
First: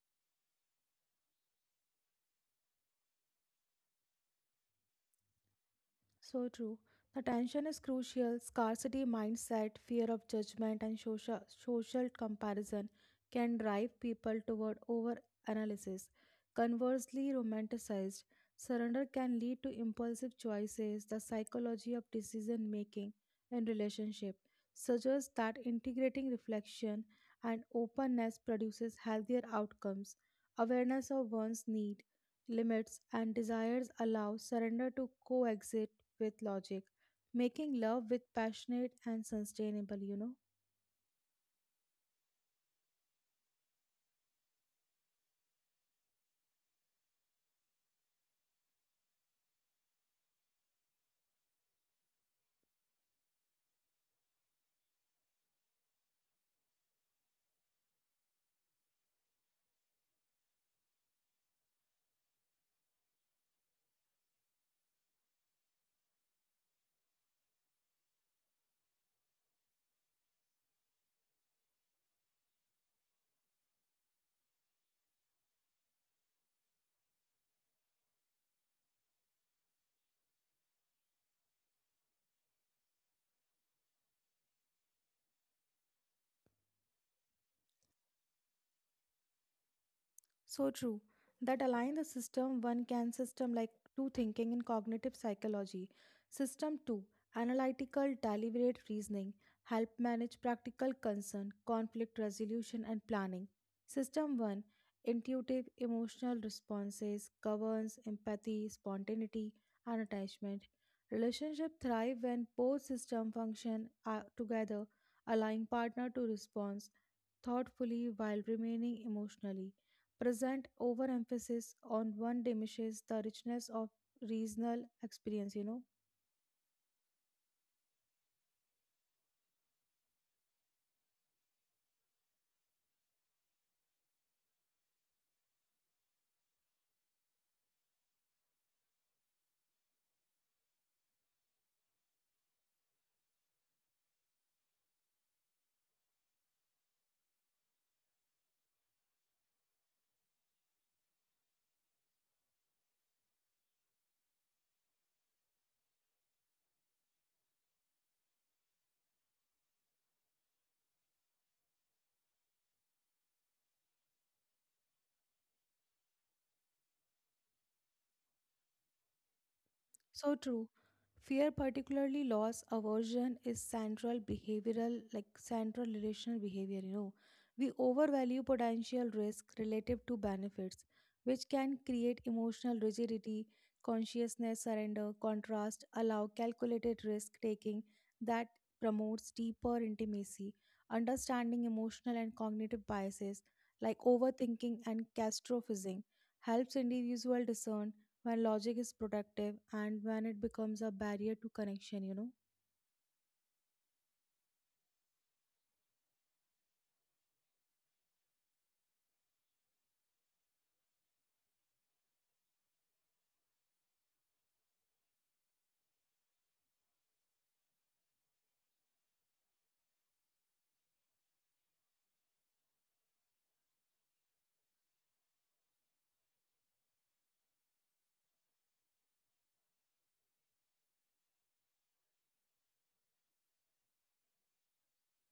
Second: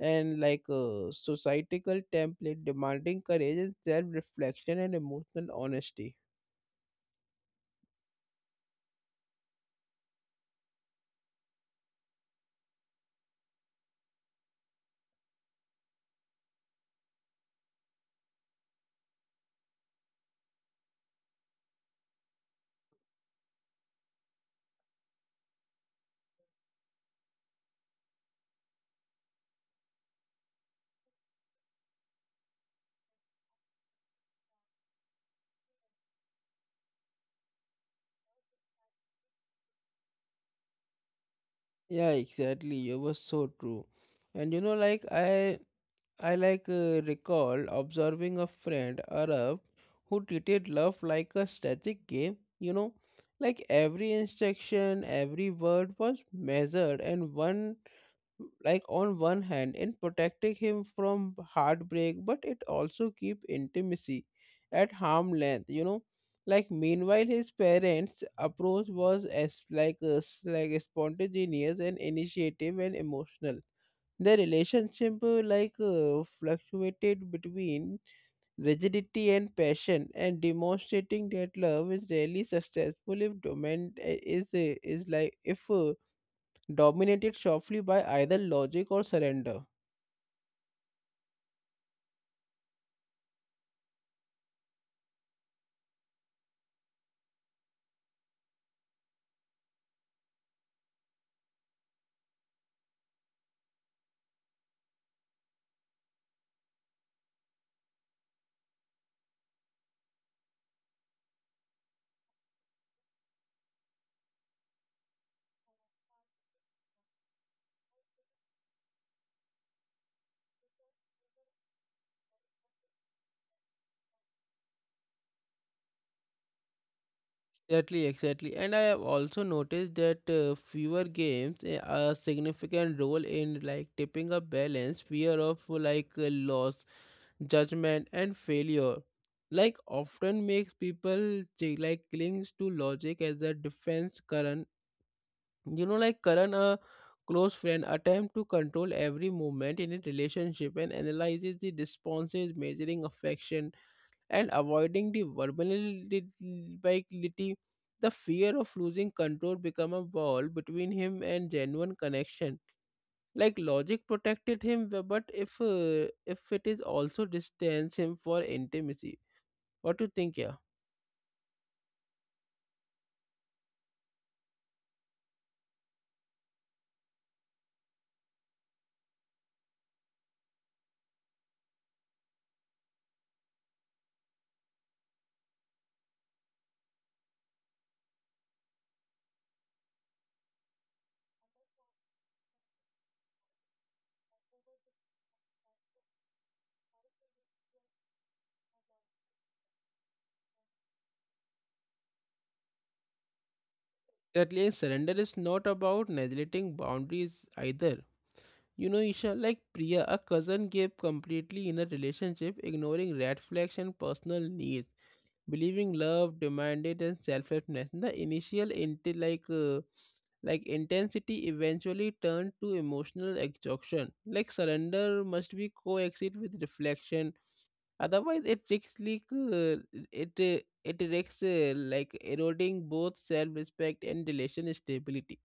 and like a societal template, demanding courage and self-reflection and emotional honesty.
So true. The tension is crucial. Scarcity mindset, fear of judgment, and social comparison can drive people toward over analysis. Conversely, romanticized surrender can lead to impulsive choices. The psychology of decision making in relationship suggests that integrating reflection and openness produces healthier outcomes. Awareness of one's need, limits, and desires allow surrender to coexist with logic, making love with passionate and sustainable.
Yeah, exactly. You were so true. And you know, like, I like recall observing a friend Arab, who treated love like a static game, you know, like every instruction, every word was measured, and one like on one hand in protecting him from heartbreak, but it also keep intimacy at harm length, you know. Like meanwhile, his parents' approach was as like spontaneous and initiative and emotional. The relationship fluctuated between rigidity and passion, and demonstrating that love is rarely successful if domain is like if dominated sharply by either logic or surrender.
So true. That align the system one can system like two thinking in cognitive psychology. System two, analytical deliberate reasoning, help manage practical concern, conflict resolution, and planning. System one, intuitive emotional responses, governs empathy, spontaneity, and attachment. Relationship thrive when both system function together, allowing partner to respond thoughtfully while remaining emotionally present. Overemphasis on one diminishes the richness of regional experience.
Exactly, exactly. And I have also noticed that fewer games a significant role in like tipping a balance. Fear of like loss, judgment, and failure like often makes people clings to logic as a defense current, you know, like current a close friend attempt to control every movement in a relationship and analyzes the responses, measuring affection and avoiding the verbality. The fear of losing control become a wall between him and genuine connection. Like logic protected him, b- but if it is also distance him for intimacy. What do you think?
So
Yeah,
true. Fear, particularly loss aversion, is central behavioral, like central relational behavior. You know, we overvalue potential risk relative to benefits, which can create emotional rigidity, consciousness surrender, contrast, allow calculated risk taking that promotes deeper intimacy, understanding emotional and cognitive biases like overthinking and catastrophizing helps individual discern when logic is protective and when it becomes a barrier to connection, you know.
that least surrender is not about neglecting boundaries either, you know, Isha. Like Priya, a cousin, gave completely in a relationship, ignoring red flags and personal needs, believing love demanded and selflessness. The initial intensity eventually turned to emotional exhaustion. Like surrender must be coexist with reflection. Otherwise, it risks like eroding both self-respect and relation stability.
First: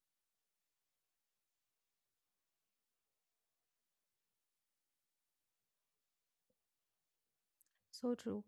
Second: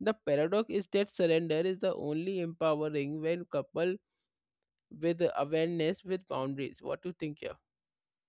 The paradox is that surrender is the only empowering when coupled with awareness, with boundaries. What do you think here?
So true.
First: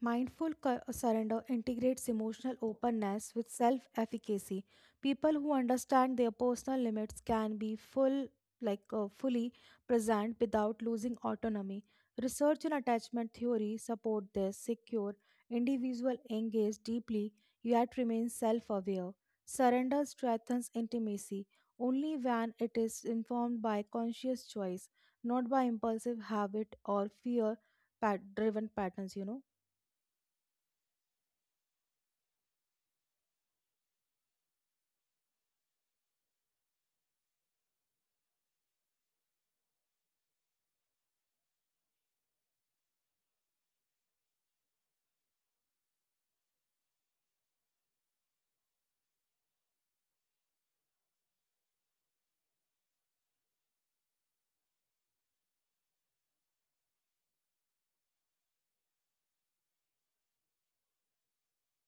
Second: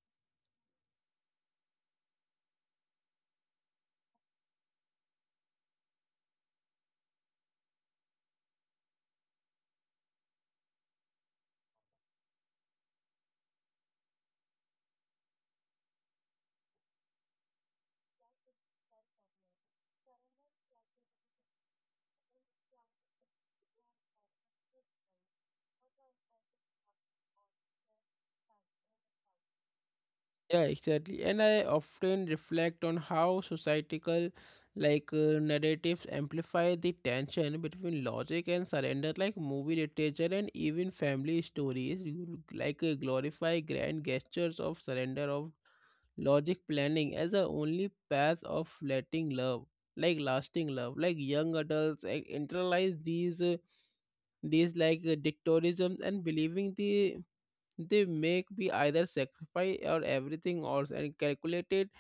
Mindful surrender integrates emotional openness with self efficacy. People who understand their personal limits can be full, fully present without losing autonomy. Research in attachment theory support this secure individual engage deeply yet remain self-aware. Surrender strengthens intimacy only when it is informed by conscious choice, not by impulsive habit or fear-driven patterns, you know.
Yeah, exactly. And I often reflect on how societal, narratives, amplify the tension between logic and surrender, like movie literature and even family stories, glorify grand gestures of surrender of logic planning as the only path of letting love, like lasting love. Like young adults like, internalize these. These like dictatorisms and believing the they make me either sacrifice or everything or and calculated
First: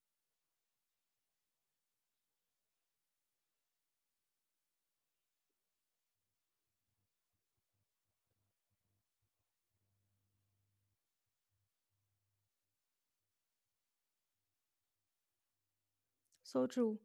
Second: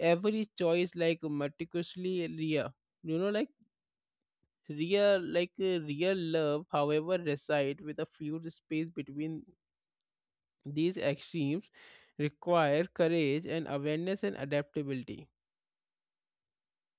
every choice like meticulously real, you know, like real love however reside with a few space between these extremes, require courage and awareness and adaptability.
So true.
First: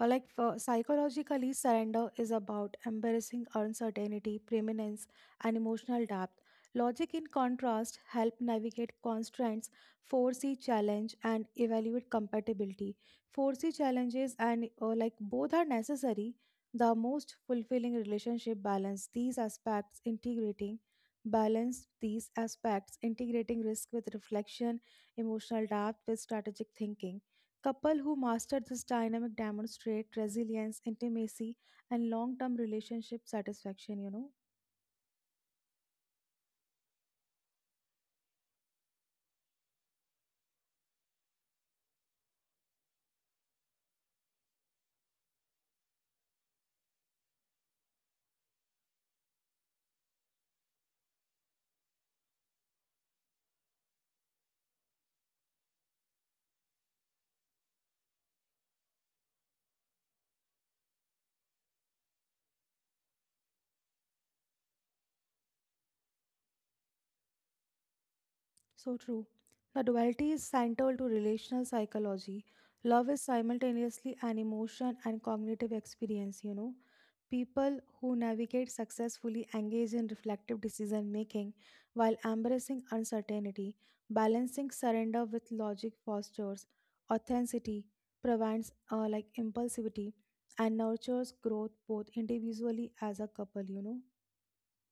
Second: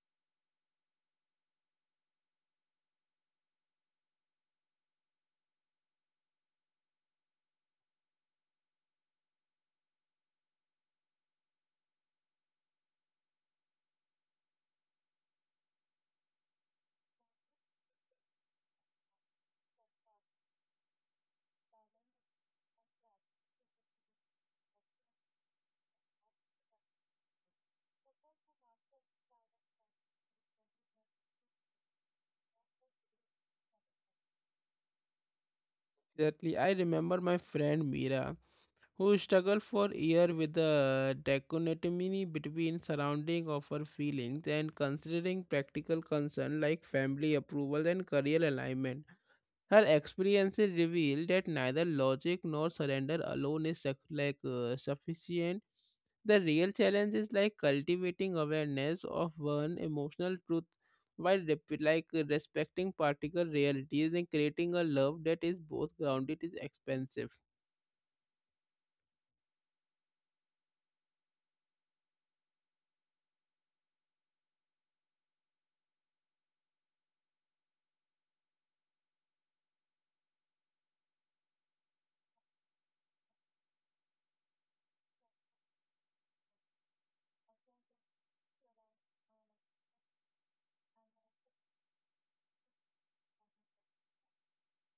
Like for psychologically, surrender is about embarrassing uncertainty, preeminence, and emotional depth. Logic, in contrast, help navigate constraints, foresee challenge, and evaluate compatibility. Foresee challenges and like both are necessary. The most fulfilling relationship balance these aspects, integrating risk with reflection, emotional depth with strategic thinking. Couple who master this dynamic demonstrate resilience, intimacy, and long-term relationship satisfaction, you know.
Exactly. I remember my friend Mira, who struggled for years with the dichotomy between surrounding of her feelings and considering practical concerns like family approval and career alignment. Her experiences reveal that neither logic nor surrender alone is sufficient. The real challenge is like cultivating awareness of one emotional truth while respecting particular realities and creating a love that is both grounded and expansive.
So true. The duality is central to relational psychology. Love is simultaneously an emotion and cognitive experience, you know. People who navigate successfully engage in reflective decision making while embracing uncertainty, balancing surrender with logic fosters authenticity, prevents like impulsivity, and nurtures growth both individually as a couple, you know.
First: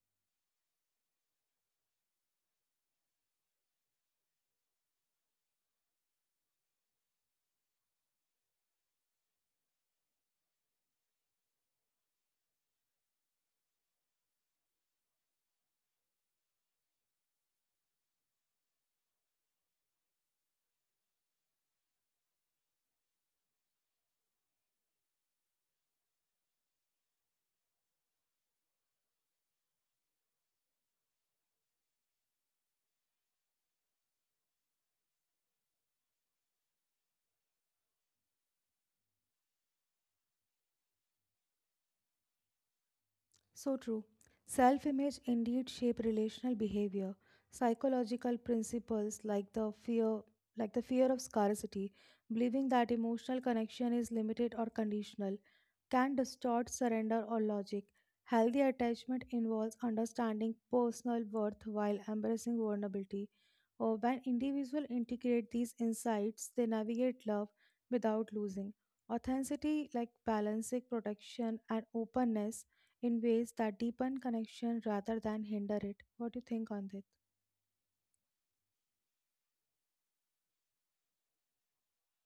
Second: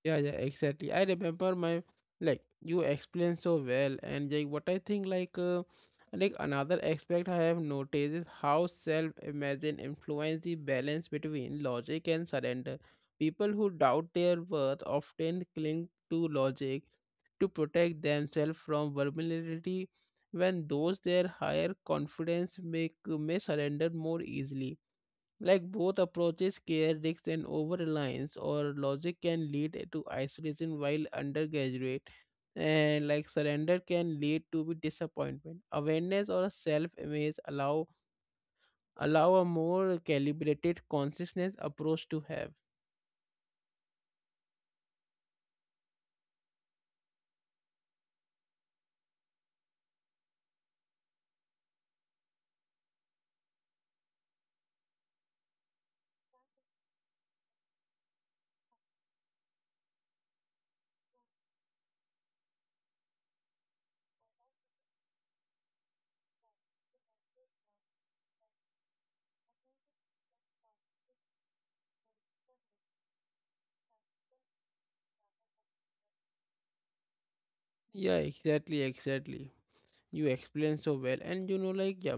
Yeah, yeah, exactly. I remember my like You explained so well, and like what I think like another aspect I have noticed is how self-imagine influence the balance between logic and surrender. People who doubt their worth often cling to logic to protect themselves from vulnerability, when those their higher confidence make may surrender more easily. Like both approaches care risks and over reliance or logic can lead to isolation, while undergraduate and like surrender can lead to be disappointment. Awareness or self image allow a more calibrated consciousness approach to have.
So true. Self image indeed shape relational behavior. Psychological principles like the fear of scarcity, believing that emotional connection is limited or conditional, can distort surrender or logic. Healthy attachment involves understanding personal worth while embracing vulnerability. Or when individuals integrate these insights, they navigate love without losing authenticity, like balancing protection and openness in ways that deepen connection rather than hinder it. What do you think on this?
Yeah, exactly, exactly. You explain so well, and you know, like yeah,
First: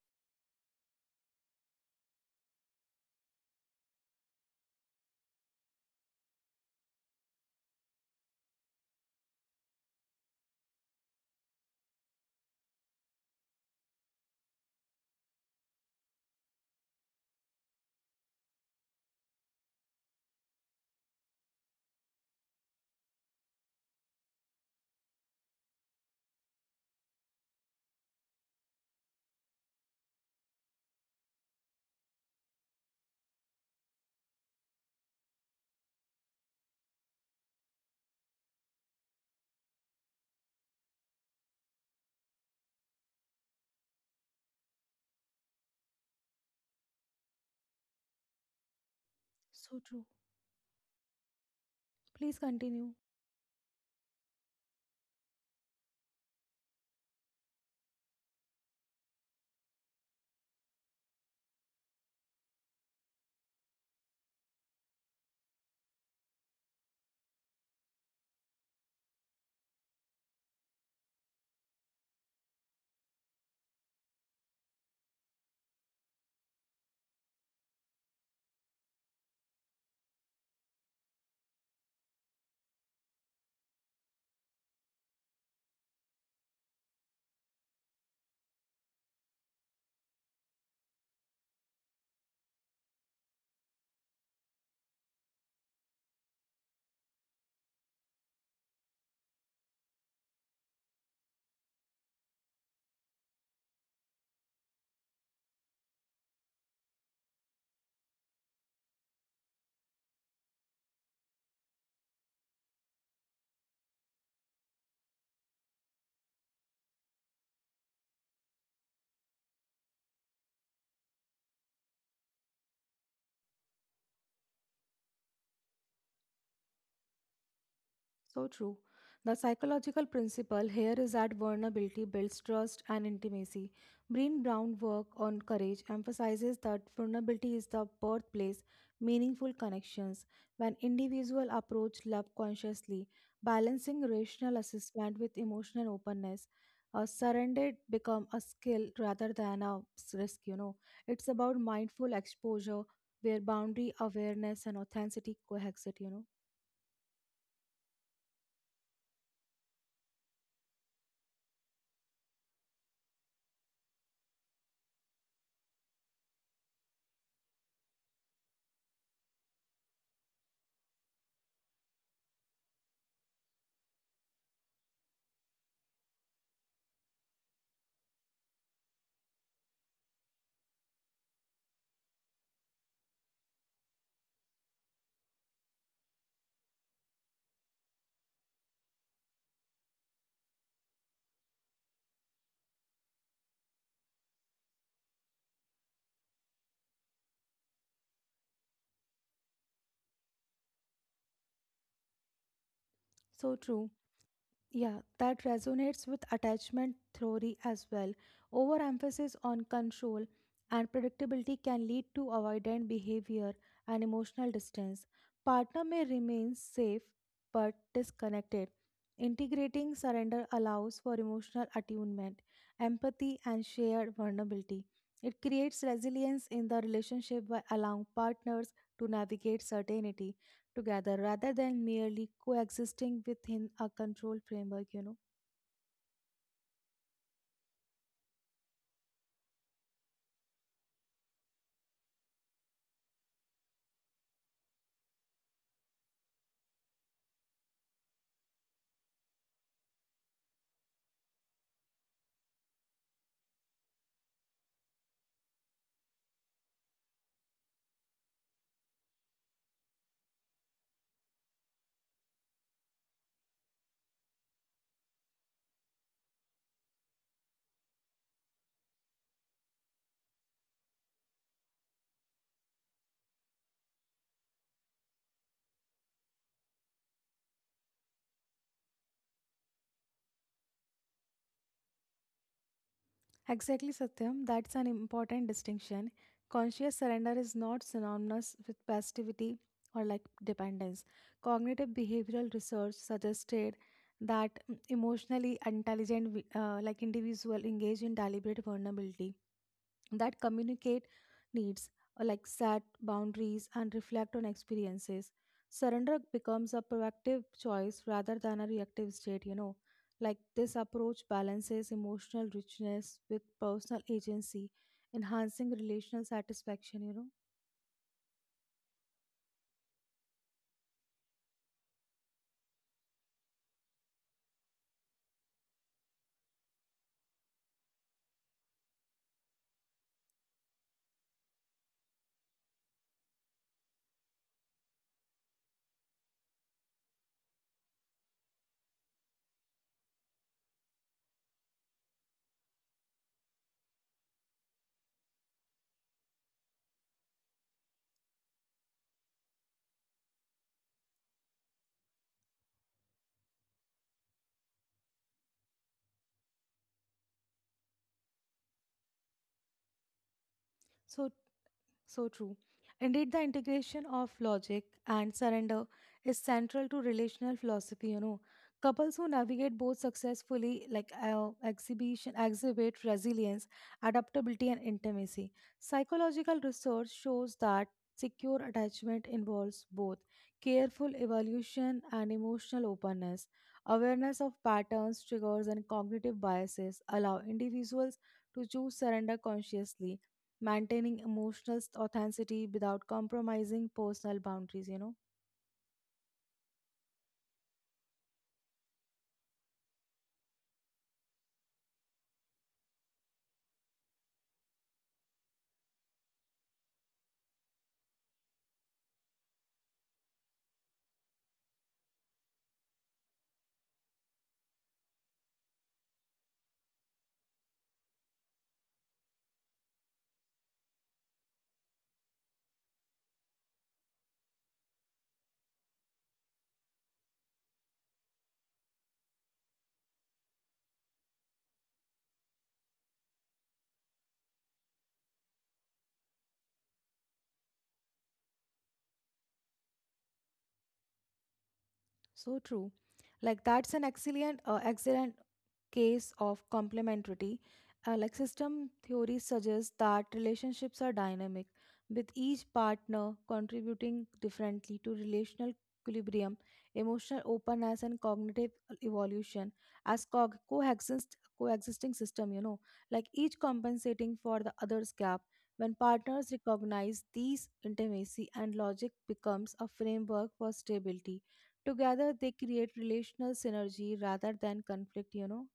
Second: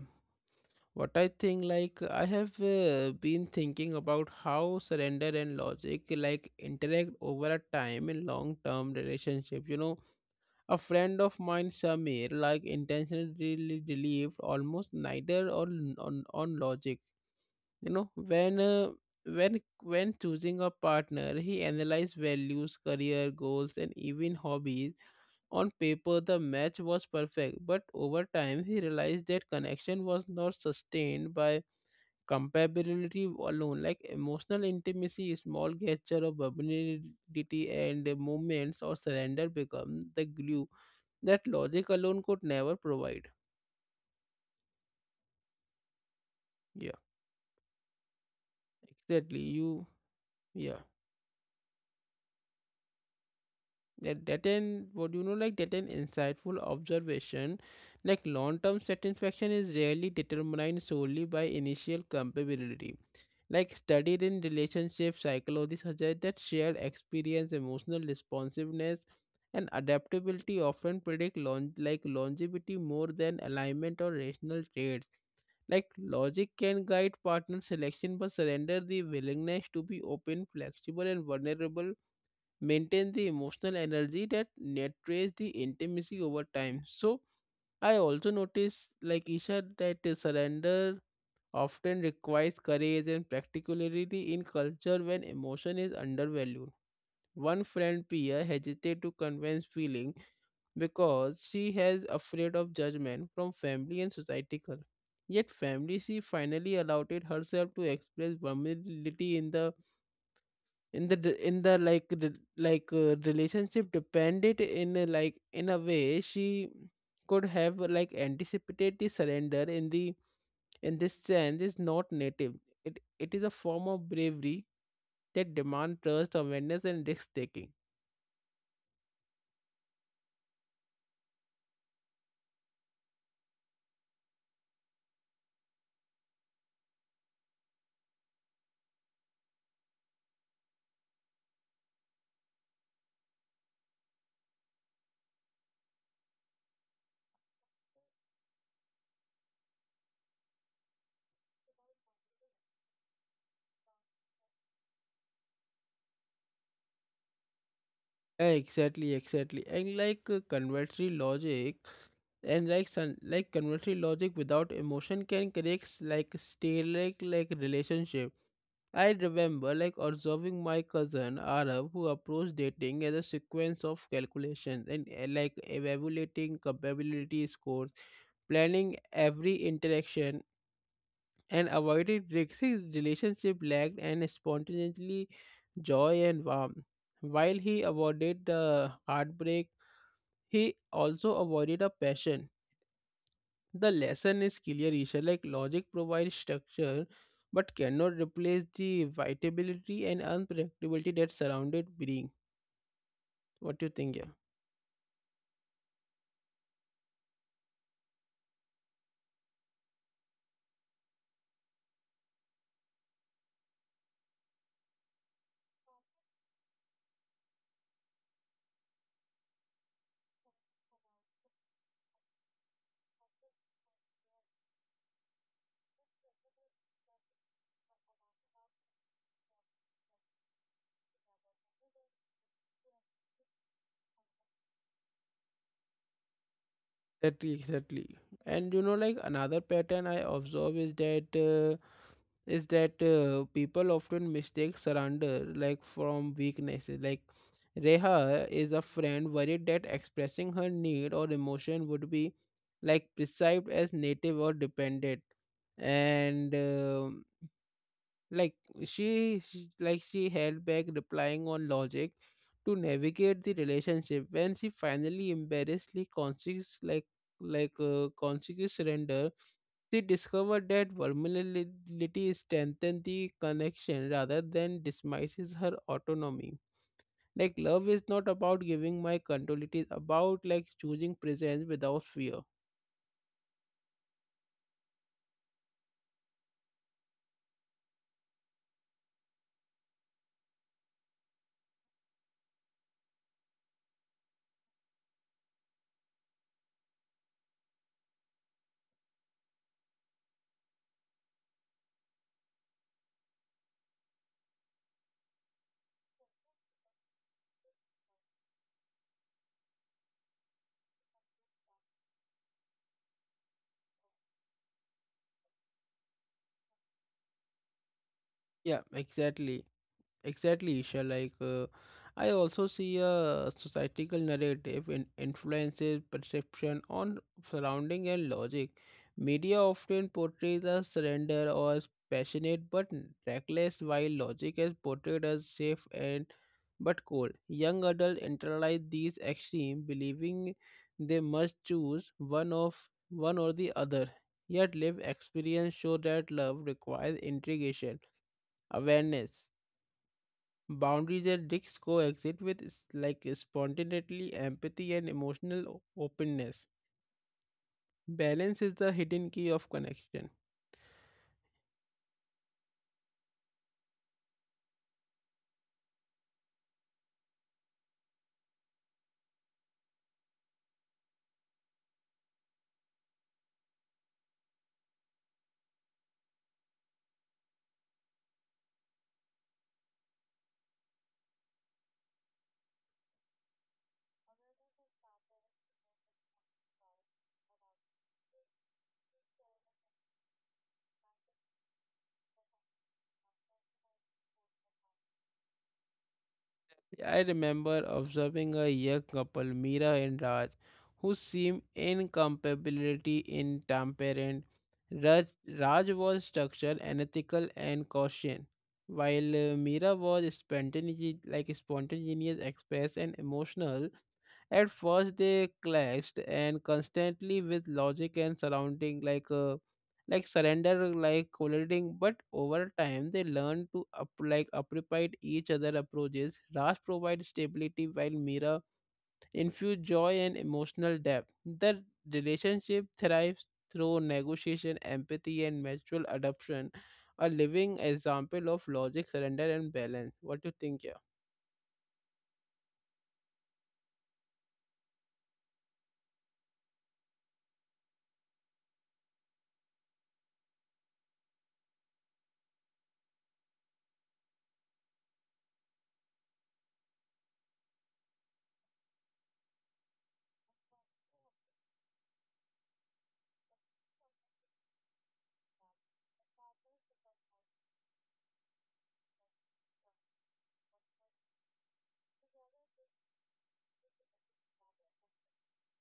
what I think, like I have been thinking about how surrender and logic like interact over a time in long term relationship. You know, a friend of mine, Samir, like intentionally relieved almost neither on logic. You know, when choosing a partner, he analyzed values, career goals, and even hobbies. On paper, the match was perfect, but over time, he realized that connection was not sustained by compatibility alone. Like emotional intimacy, small gesture of vulnerability, and moments or surrender become the glue that logic alone could never provide. Yeah, exactly.
So true.
Yeah,
Please continue.
that an insightful observation, like long term satisfaction is rarely determined solely by initial compatibility. Like studied in relationship psychology suggests that shared experience, emotional responsiveness, and adaptability often predict longevity more than alignment or rational traits. Like logic can guide partner selection, but surrender, the willingness to be open, flexible, and vulnerable, maintain the emotional energy that nurtures the intimacy over time. So I also notice, like Isha, that the surrender often requires courage and practicality in culture when emotion is undervalued. One friend peer hesitated to convince feeling because she has afraid of judgment from family and societal. Yet family she finally allowed it herself to express vulnerability in the d- in the like re- like relationship depended in a, like in a way she could have like anticipated. The surrender in the in this sense is not native. It is a form of bravery that demand trust, awareness, and risk taking.
So true. The psychological principle here is that vulnerability builds trust and intimacy. Breen Brown's work on courage emphasizes that vulnerability is the birthplace meaningful connections when individuals approach love consciously, balancing rational assessment with emotional openness. A surrender become a skill rather than a risk, you know. It's about mindful exposure where boundary awareness and authenticity coexist, you know.
Exactly, exactly. And like convertory logic, and like convertory logic without emotion can create stale like relationship. I remember like observing my cousin Arab, who approached dating as a sequence of calculations and like evaluating compatibility scores, planning every interaction and avoided risks. His relationship lacked and spontaneously joy and warmth. While he avoided the heartbreak, he also avoided a passion. The lesson is clear, Isha. Like logic provides structure, but cannot replace the vitality and unpredictability that surrounded being.
So
What do you
true.
think? Yeah.
Yeah, that resonates with attachment theory as well. Overemphasis on control and predictability can lead to avoidant behavior and emotional distance. Partner may remain safe but disconnected. Integrating surrender allows for emotional attunement, empathy, and shared vulnerability. It creates resilience in the relationship by allowing partners to navigate certainty together rather than merely coexisting within a control framework, you know.
Exactly, exactly. And you know, like another pattern I observe is that people often mistake surrender like from weaknesses. Like Reha is a friend worried that expressing her need or emotion would be like perceived as native or dependent, and like she held back replying on logic to navigate the relationship when she finally embarrassedly conscious conscious surrender. She discovered that vulnerability strengthens the connection rather than dismisses her autonomy. Like, love is not about giving my control, it is about like choosing presence without fear.
Exactly, Satyam. That's an important distinction. Conscious surrender is not synonymous with passivity or like dependence. Cognitive behavioral research suggested that emotionally intelligent like individual engage in deliberate vulnerability that communicate needs, like set boundaries and reflect on experiences. Surrender becomes a proactive choice rather than a reactive state, you know. Like this approach balances emotional richness with personal agency, enhancing relational satisfaction, you know
Yeah, exactly. Exactly, Isha. Like, I also see a societal narrative in influences perception on surrounding and logic. Media often portrays as surrender or as passionate but reckless, while logic is portrayed as safe and but cold. Young adults internalize these extremes, believing they must choose one or the other. Yet, live experience show that love requires integration, awareness. Boundaries and risks coexist with spontaneity, empathy, and emotional openness. Balance is the hidden key of connection.
so So true. Indeed, the integration of logic and surrender is central to relational philosophy. You know, couples who navigate both successfully, exhibit resilience, adaptability, and intimacy. Psychological research shows that secure attachment involves both careful evaluation and emotional openness. Awareness of patterns, triggers, and cognitive biases allow individuals to choose surrender consciously, maintaining emotional authenticity without compromising personal boundaries, you know.
I remember observing a young couple, Mira and Raj, who seemed incomparability in temperament. Raj, Raj was structured, analytical, and cautious, while Mira was spontaneous, express, and emotional. At first, they clashed, and constantly with logic and surrounding, like surrender like colliding, but over time they learn to up, like appropriate each other approaches. Rust provides stability while Mira infuse joy and emotional depth. The relationship thrives through negotiation, empathy, and mutual adoption, a living example of logic, surrender, and balance. What do you think, yeah?
So true. Like that's an excellent case of complementarity. Like system theory suggests that relationships are dynamic, with each partner contributing differently to relational equilibrium, emotional openness, and cognitive evolution as coexisting system. You know, like each compensating for the other's gap. When partners recognize these intimacy and logic becomes a framework for stability. Together they create relational synergy rather than conflict, you know.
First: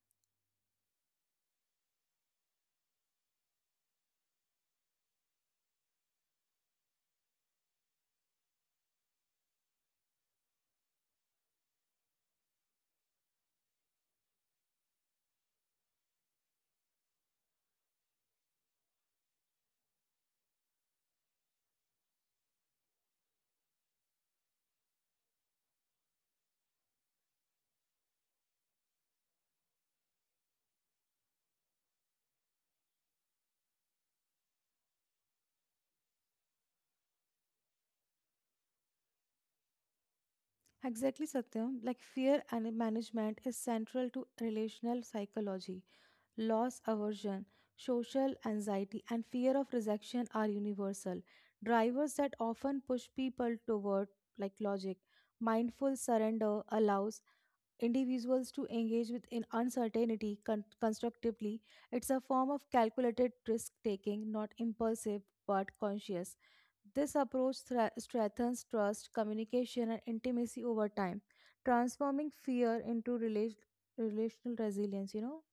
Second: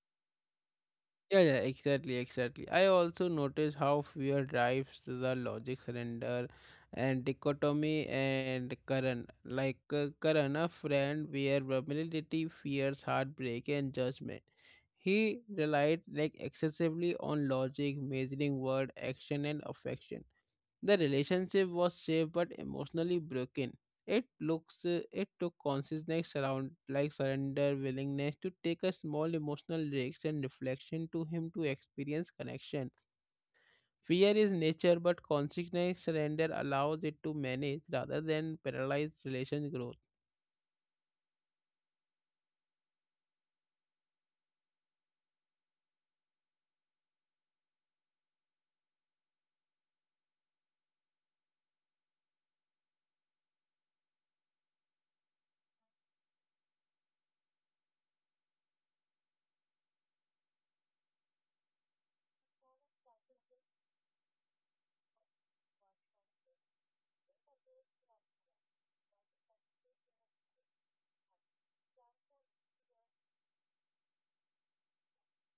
Yeah, exactly, I also notice how fear drives the logic surrender and dichotomy and Karan. Like Karan, a friend where vulnerability fears heartbreak and judgment. He relied like excessively on logic, measuring word, action, and affection. The relationship was safe but emotionally broken. It took consciousness around like surrender, willingness to take a small emotional risk and reflection to him to experience connection. Fear is nature, but consciousness surrender allows it to manage rather than paralyze relation growth.
Exactly, Satyam. Like fear and management is central to relational psychology. Loss aversion, social anxiety, and fear of rejection are universal drivers that often push people toward like logic. Mindful surrender allows individuals to engage with in uncertainty constructively. It's a form of calculated risk taking, not impulsive but conscious. This approach strengthens trust, communication, and intimacy over time, transforming fear into relational resilience, you know.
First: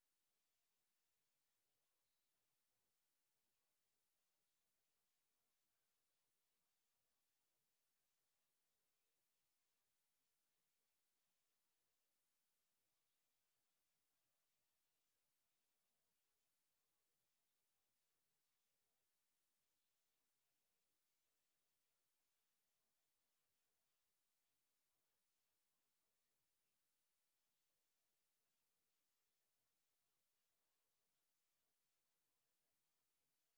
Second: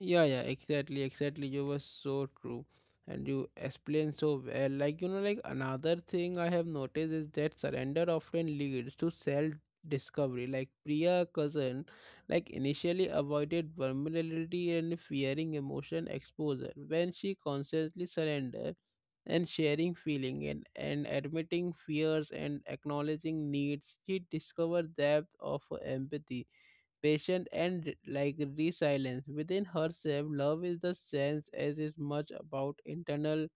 Yeah, exactly, You were so true, and you explained so well. Like, you know, like another thing I have noticed is that surrender often leads to self discovery. Like, Priya cousin, like, initially avoided vulnerability and fearing emotion exposure. When she consciously surrendered and sharing feeling and, admitting fears and acknowledging needs, she discovered depth of empathy, patient, and like resilience within herself. Love is the sense as is much about internal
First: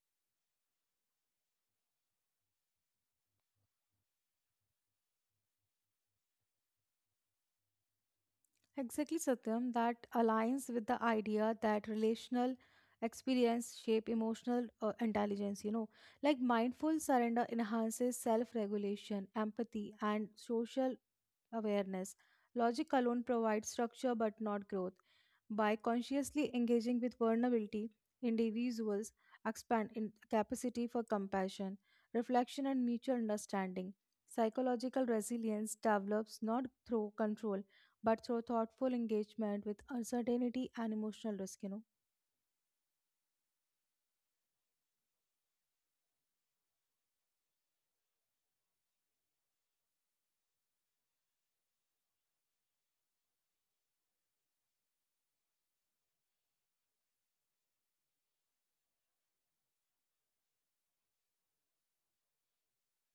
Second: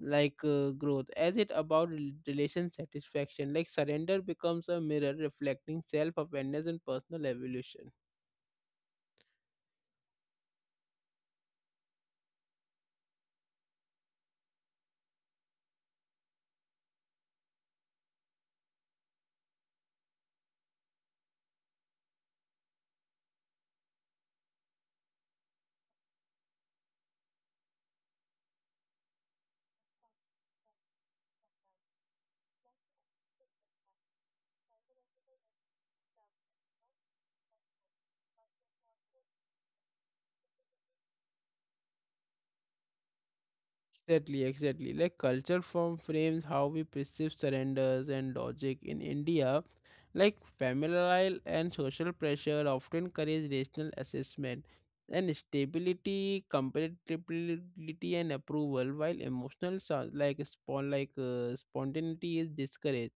growth as it about relation satisfaction. Like surrender becomes a mirror reflecting self awareness and personal evolution.
Exactly, Satyam, that aligns with the idea that relational experience shape emotional intelligence, you know. Like mindful surrender enhances self regulation, empathy, and social awareness. Logic alone provides structure but not growth. By consciously engaging with vulnerability, individuals expand in capacity for compassion, reflection, and mutual understanding. Psychological resilience develops not through control but through thoughtful engagement with uncertainty and emotional risk, you know.
Exactly, exactly. Like culture form frames how we perceive surrenders and logic in India. Like familial and social pressure often encourage rational assessment and stability, compatibility, and approval, while emotional so- like spawn like spontaneity is discouraged.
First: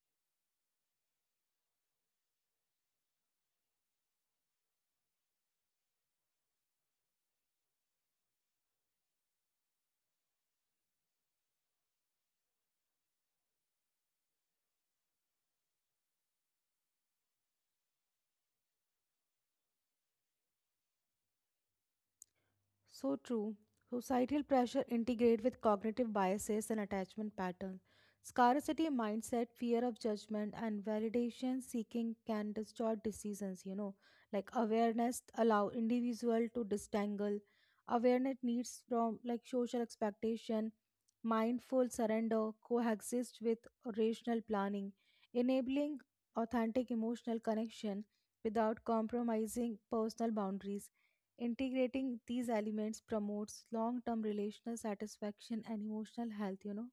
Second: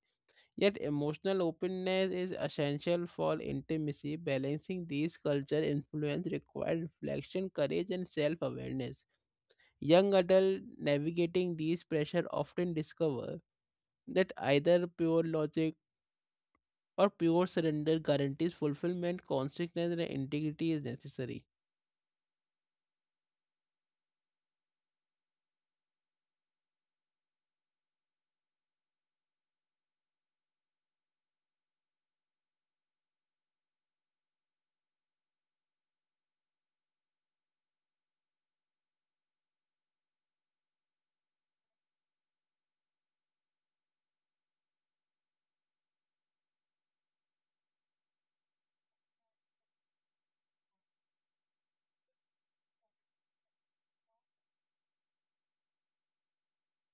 Yet emotional openness is essential for intimacy. Balancing these culture influence requires reflection, courage, and self-awareness. Young adults navigating these pressure often discover that either pure logic or pure surrender guarantees fulfillment, consequence, and integrity is necessary.
So true. Societal pressure integrate with cognitive biases and attachment patterns. Scarcity mindset, fear of judgment, and validation seeking can distort decisions, you know. Like awareness allow individual to disentangle. Awareness needs from like social expectation, mindful surrender, coexist with rational planning, enabling authentic emotional connection without compromising personal boundaries. Integrating these elements promotes long term relational satisfaction and emotional health, you know.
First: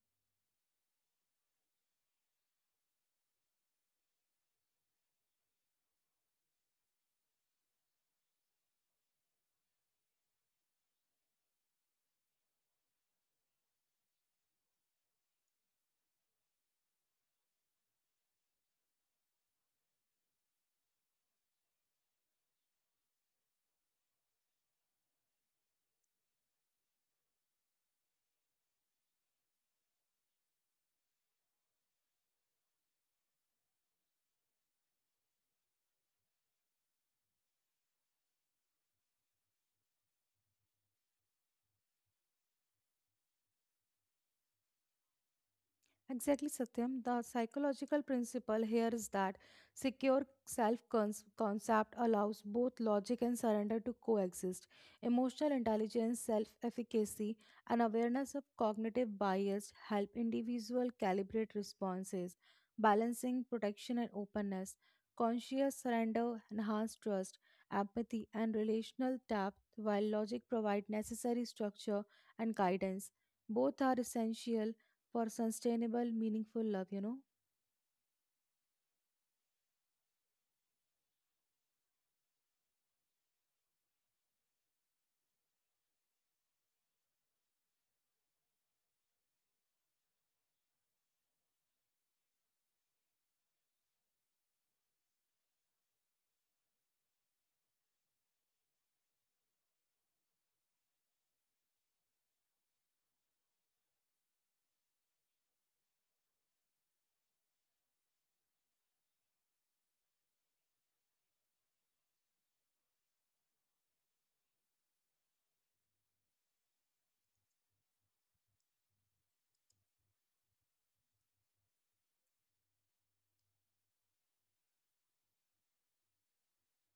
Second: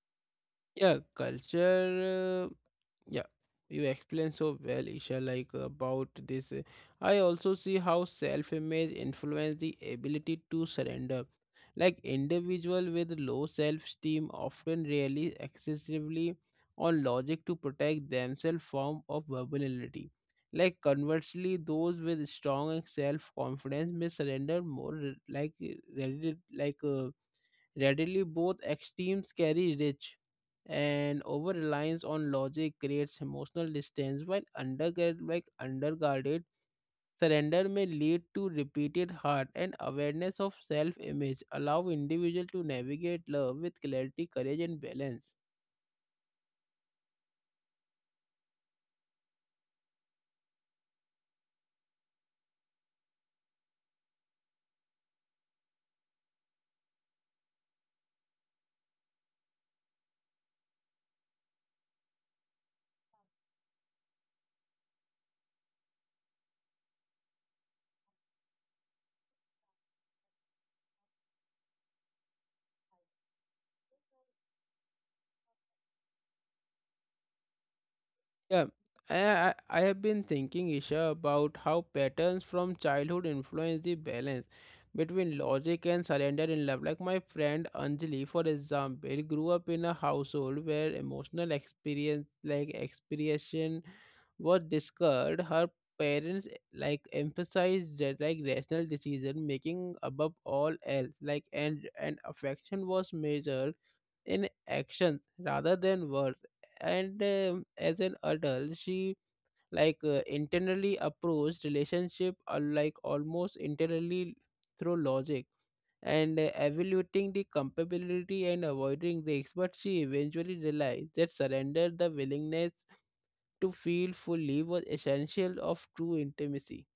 Yeah, culture. Yeah, you explain so well, Isha, like about this. I also see how self-image influence the ability to surrender. Like individual with low self-esteem often rely excessively on logic to protect themselves from of vulnerability. Like conversely, those with strong self-confidence may surrender more, readily. Both extremes carry risk and over reliance on logic creates emotional distance while undergird like underguarded surrender may lead to repeated heart. And awareness of self image allow individual to navigate love with clarity, courage, and balance.
Exactly, Satyam. The psychological principle here is that secure self concept allows both logic and surrender to coexist. Emotional intelligence, self efficacy, and awareness of cognitive bias help individual calibrate responses, balancing protection and openness. Conscious surrender enhances trust, empathy, and relational depth, while logic provides necessary structure and guidance. Both are essential for sustainable, meaningful love, you know.
Yeah, I have been thinking, Isha, about how patterns from childhood influence the balance between logic and surrender in love. Like my friend Anjali, for example, grew up in a household where emotional experience, like expression, was discussed. Her parents like emphasized that like rational decision making above all else, like and affection was measured in actions rather than words, and as an adult she internally approached relationship like almost internally through logic and evaluating the compatibility and avoiding risks, but she eventually realized that surrender, the willingness to feel fully, was essential of true intimacy.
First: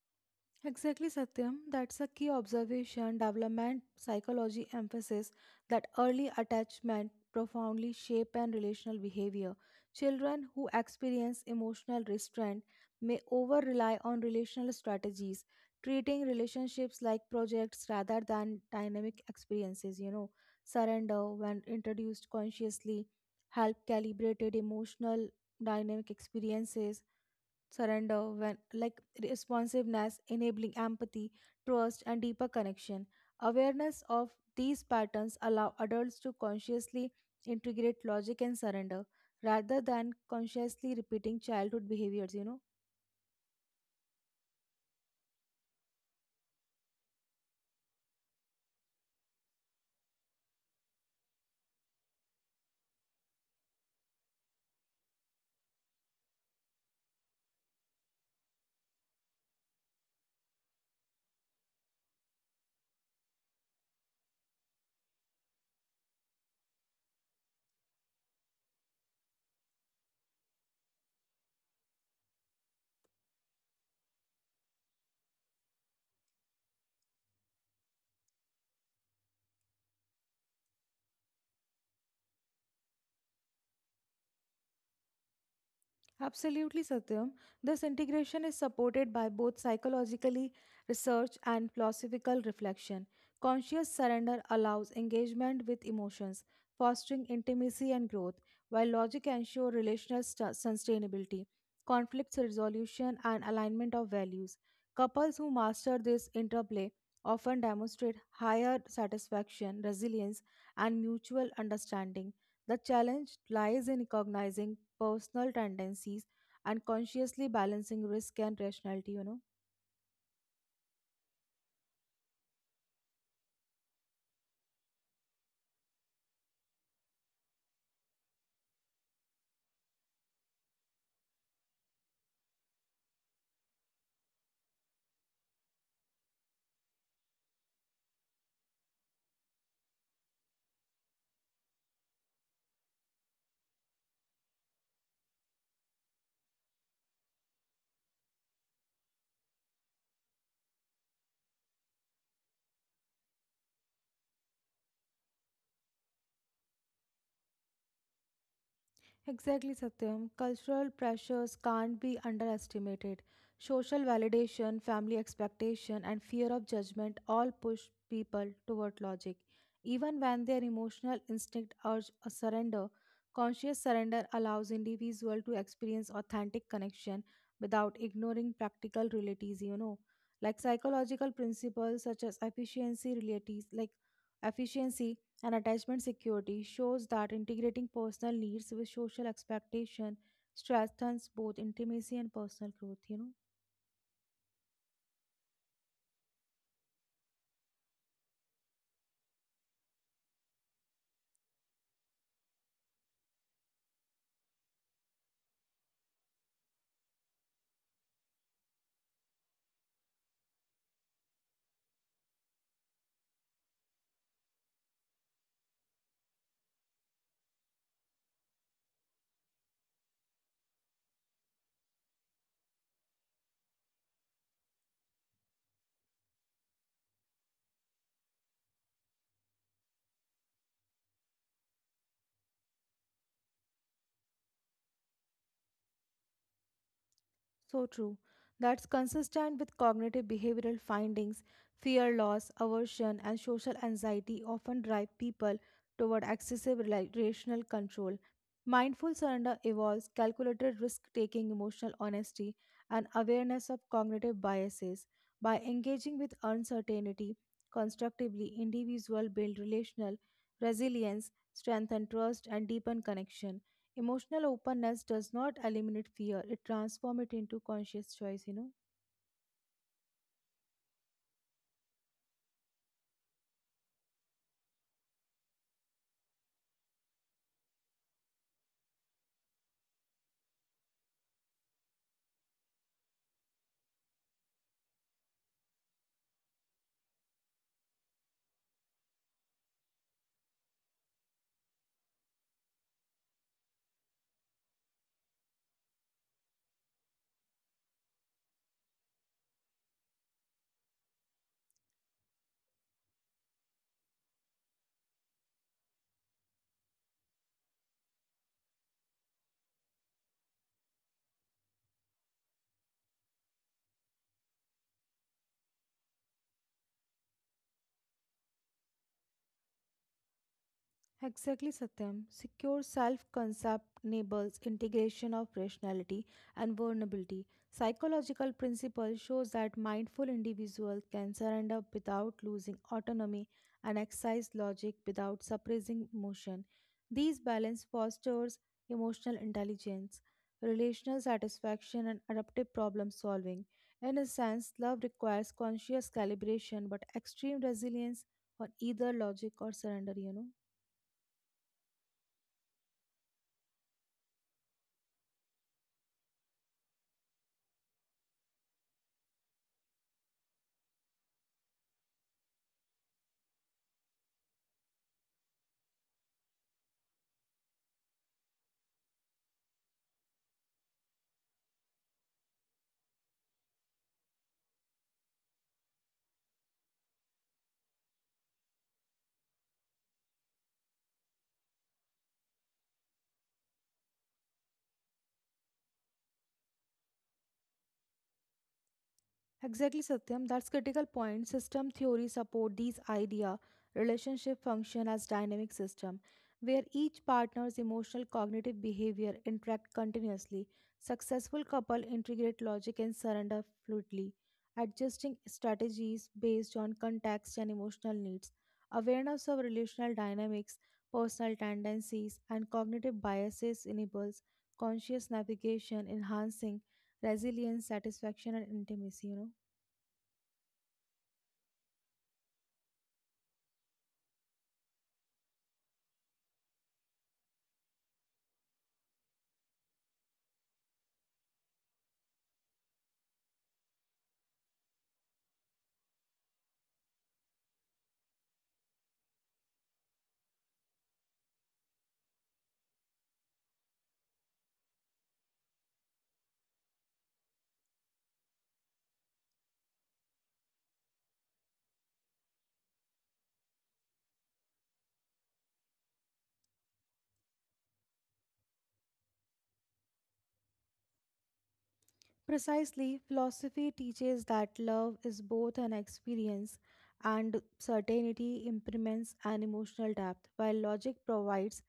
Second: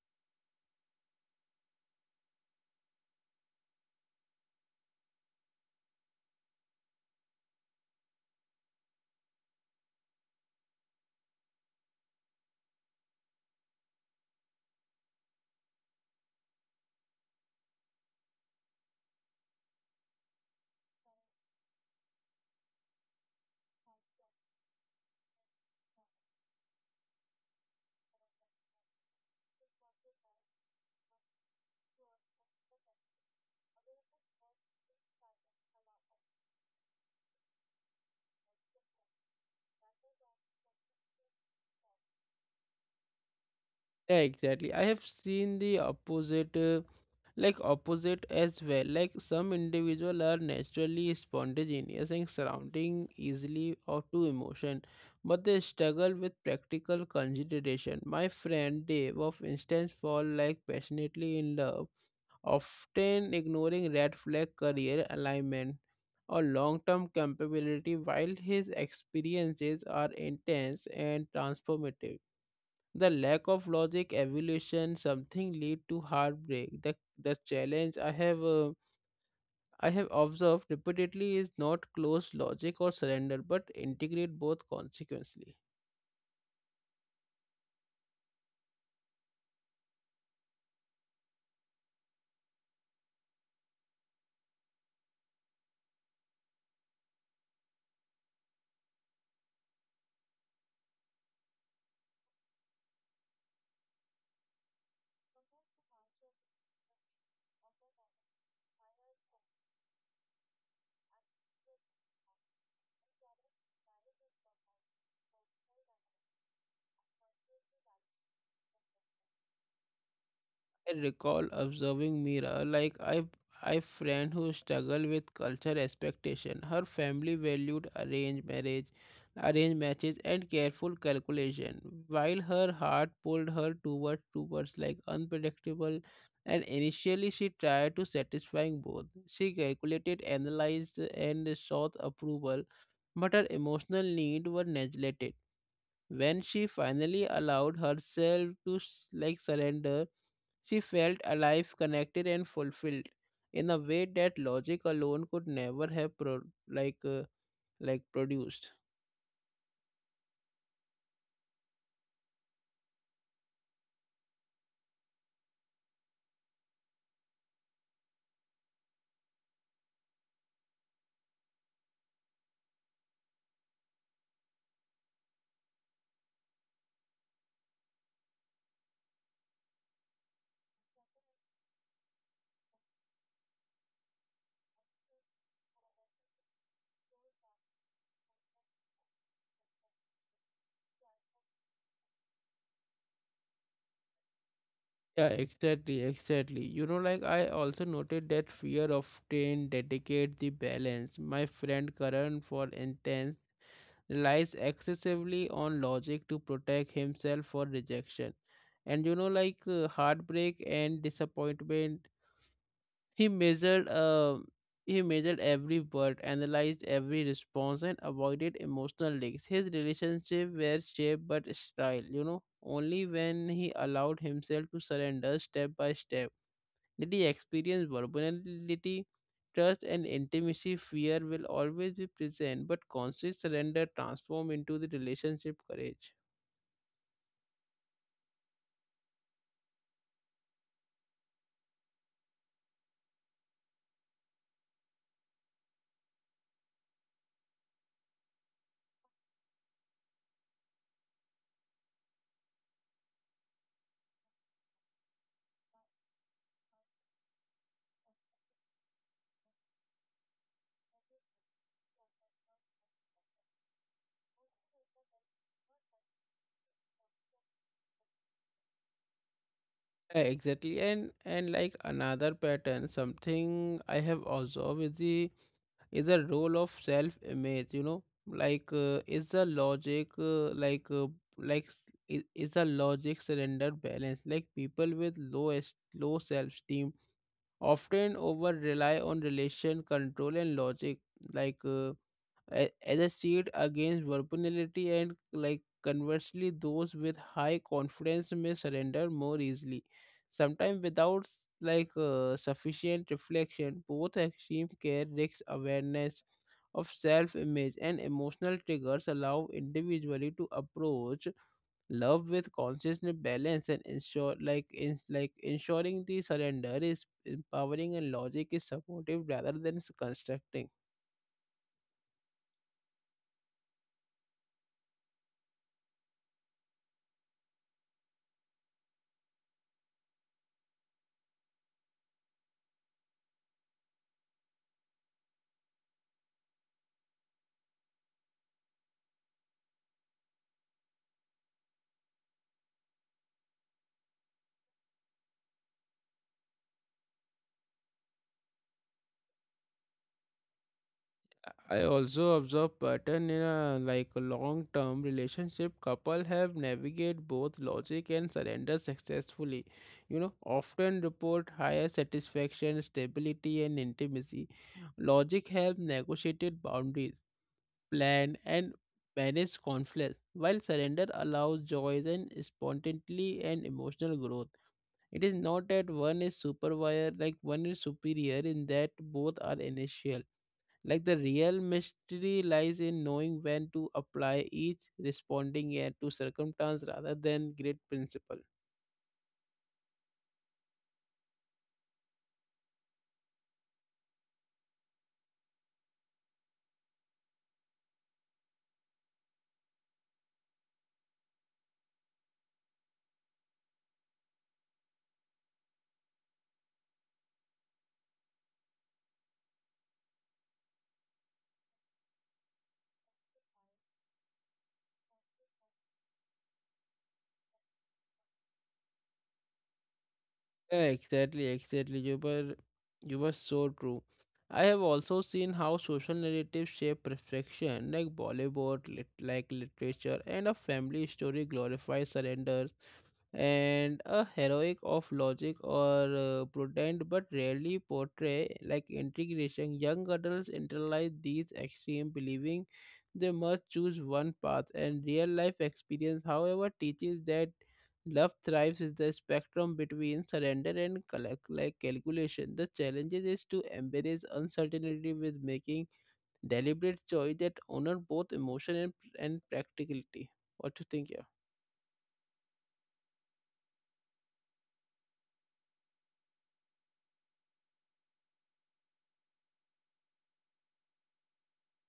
Exactly, Satyam. That's a key observation. Development psychology emphasis that early attachment profoundly shape and relational behavior. Children who experience emotional restraint may over rely on relational strategies, treating relationships like projects rather than dynamic experiences, you know. Surrender, when introduced consciously, help calibrated emotional dynamic experiences surrender when like responsiveness, enabling empathy, trust, and deeper connection. Awareness of these patterns allow adults to consciously integrate logic and surrender rather than consciously repeating childhood behaviors, you know.
Yeah, exactly. I have seen the opposite. Opposite as well. Like some individual are naturally spontaneous and surrounding easily or to emotion, but they struggle with practical consideration. My friend Dave of instance fall like passionately in love, often ignoring red flag, career alignment, or long-term capability. While his experiences are intense and transformative, the lack of logic, evolution, something lead to heartbreak. The challenge I have observed repeatedly is not close logic or surrender, but integrate both consequently.
Absolutely, Satyam. This integration is supported by both psychologically research and philosophical reflection. Conscious surrender allows engagement with emotions, fostering intimacy and growth, while logic ensures relational sustainability, conflict resolution, and alignment of values. Couples who master this interplay often demonstrate higher satisfaction, resilience, and mutual understanding. The challenge lies in recognizing personal tendencies and consciously balancing risk and rationality, you know.
I recall observing Mira like I friend who struggled with culture expectation. Her family valued arranged marriage, arranged matches, and careful calculation, while her heart pulled her towards like unpredictable, and initially she tried to satisfying both. She calculated, analyzed, and sought approval, but her emotional need were neglected. When she finally allowed herself to surrender, she felt alive, connected, and fulfilled in a way that logic alone could never have like uh, produced.
Exactly, Satyam. Cultural pressures can't be underestimated. Social validation, family expectation, and fear of judgment all push people toward logic. Even when their emotional instinct urge a surrender, conscious surrender allows individual to experience authentic connection without ignoring practical realities, you know. Like psychological principles such as efficiency realities, like efficiency, and attachment security shows that integrating personal needs with social expectation strengthens both intimacy and personal growth, you know.
Yeah, exactly, exactly. You know, like I also noted that fear often dedicate the balance. My friend Karan, for instance, relies excessively on logic to protect himself for rejection. And you know, like heartbreak and disappointment. He measured every word, analyzed every response, and avoided emotional leaks. His relationship were shaped but style, you know. Only when he allowed himself to surrender step by step did he experience vulnerability, trust, and intimacy. Fear will always be present, but conscious surrender transform into the relationship courage.
So true. That's consistent with cognitive behavioral findings. Fear loss, aversion, and social anxiety often drive people toward excessive relational control. Mindful surrender involves calculated risk taking, emotional honesty, and awareness of cognitive biases. By engaging with uncertainty constructively, individuals build relational resilience, strengthen trust, and deepen connection. Emotional openness does not eliminate fear, it transforms it into conscious choice, you know.
Yeah, exactly, and like another pattern, something I have observed is the is a role of self image, you know. Like is the logic like s- I- is the logic surrender balance. Like people with low self esteem often over rely on relation control and logic, like uh, a- as a shield against vulnerability. And like conversely, those with high confidence may surrender more easily, sometimes without sufficient reflection. Both extreme care risks. Awareness of self image and emotional triggers allow individually to approach love with consciousness balance and ensure like in, like ensuring the surrender is empowering and logic is supportive rather than constructing.
Exactly, Satyam. Secure self concept enables integration of rationality and vulnerability. Psychological principle shows that mindful individuals can surrender without losing autonomy and exercise logic without suppressing emotion. These balance fosters emotional intelligence, relational satisfaction, and adaptive problem solving. In a sense, love requires conscious calibration, but extreme resilience on either logic or surrender, you know.
I also observe pattern in a like a long-term relationship. Couple have navigate both logic and surrender successfully. You know, often report higher satisfaction, stability, and intimacy. Logic help negotiated boundaries, plan, and manage conflicts, while surrender allows joys and spontaneity and emotional growth. It is not that one is superior, in that both are initial. Like, the real mystery lies in knowing when to apply each, responding yet to circumstance rather than great principle.
Exactly, Satyam. That's critical point. System theory support these idea. Relationship function as dynamic system, where each partner's emotional, cognitive behavior interact continuously. Successful couple integrate logic and surrender fluidly, adjusting strategies based on context and emotional needs. Awareness of relational dynamics, personal tendencies, and cognitive biases enables conscious navigation, enhancing resilience, satisfaction, and intimacy, you know.
Yeah, exactly, exactly. You were so true. I have also seen how social narratives shape perfection, like Bollywood, literature, and a family story glorifies surrenders and a heroic of logic or prudent, but rarely portray like integration. Young adults internalize these extreme, believing they must choose one path, and real life experience, however, teaches that. Love thrives is the spectrum between surrender and collect, like calculation. The challenge is to embrace uncertainty with making deliberate choice that honor both emotion and practicality. What you think, yeah?
Precisely, philosophy teaches that love is both an experience and certainty impermanence and emotional depth, while logic provides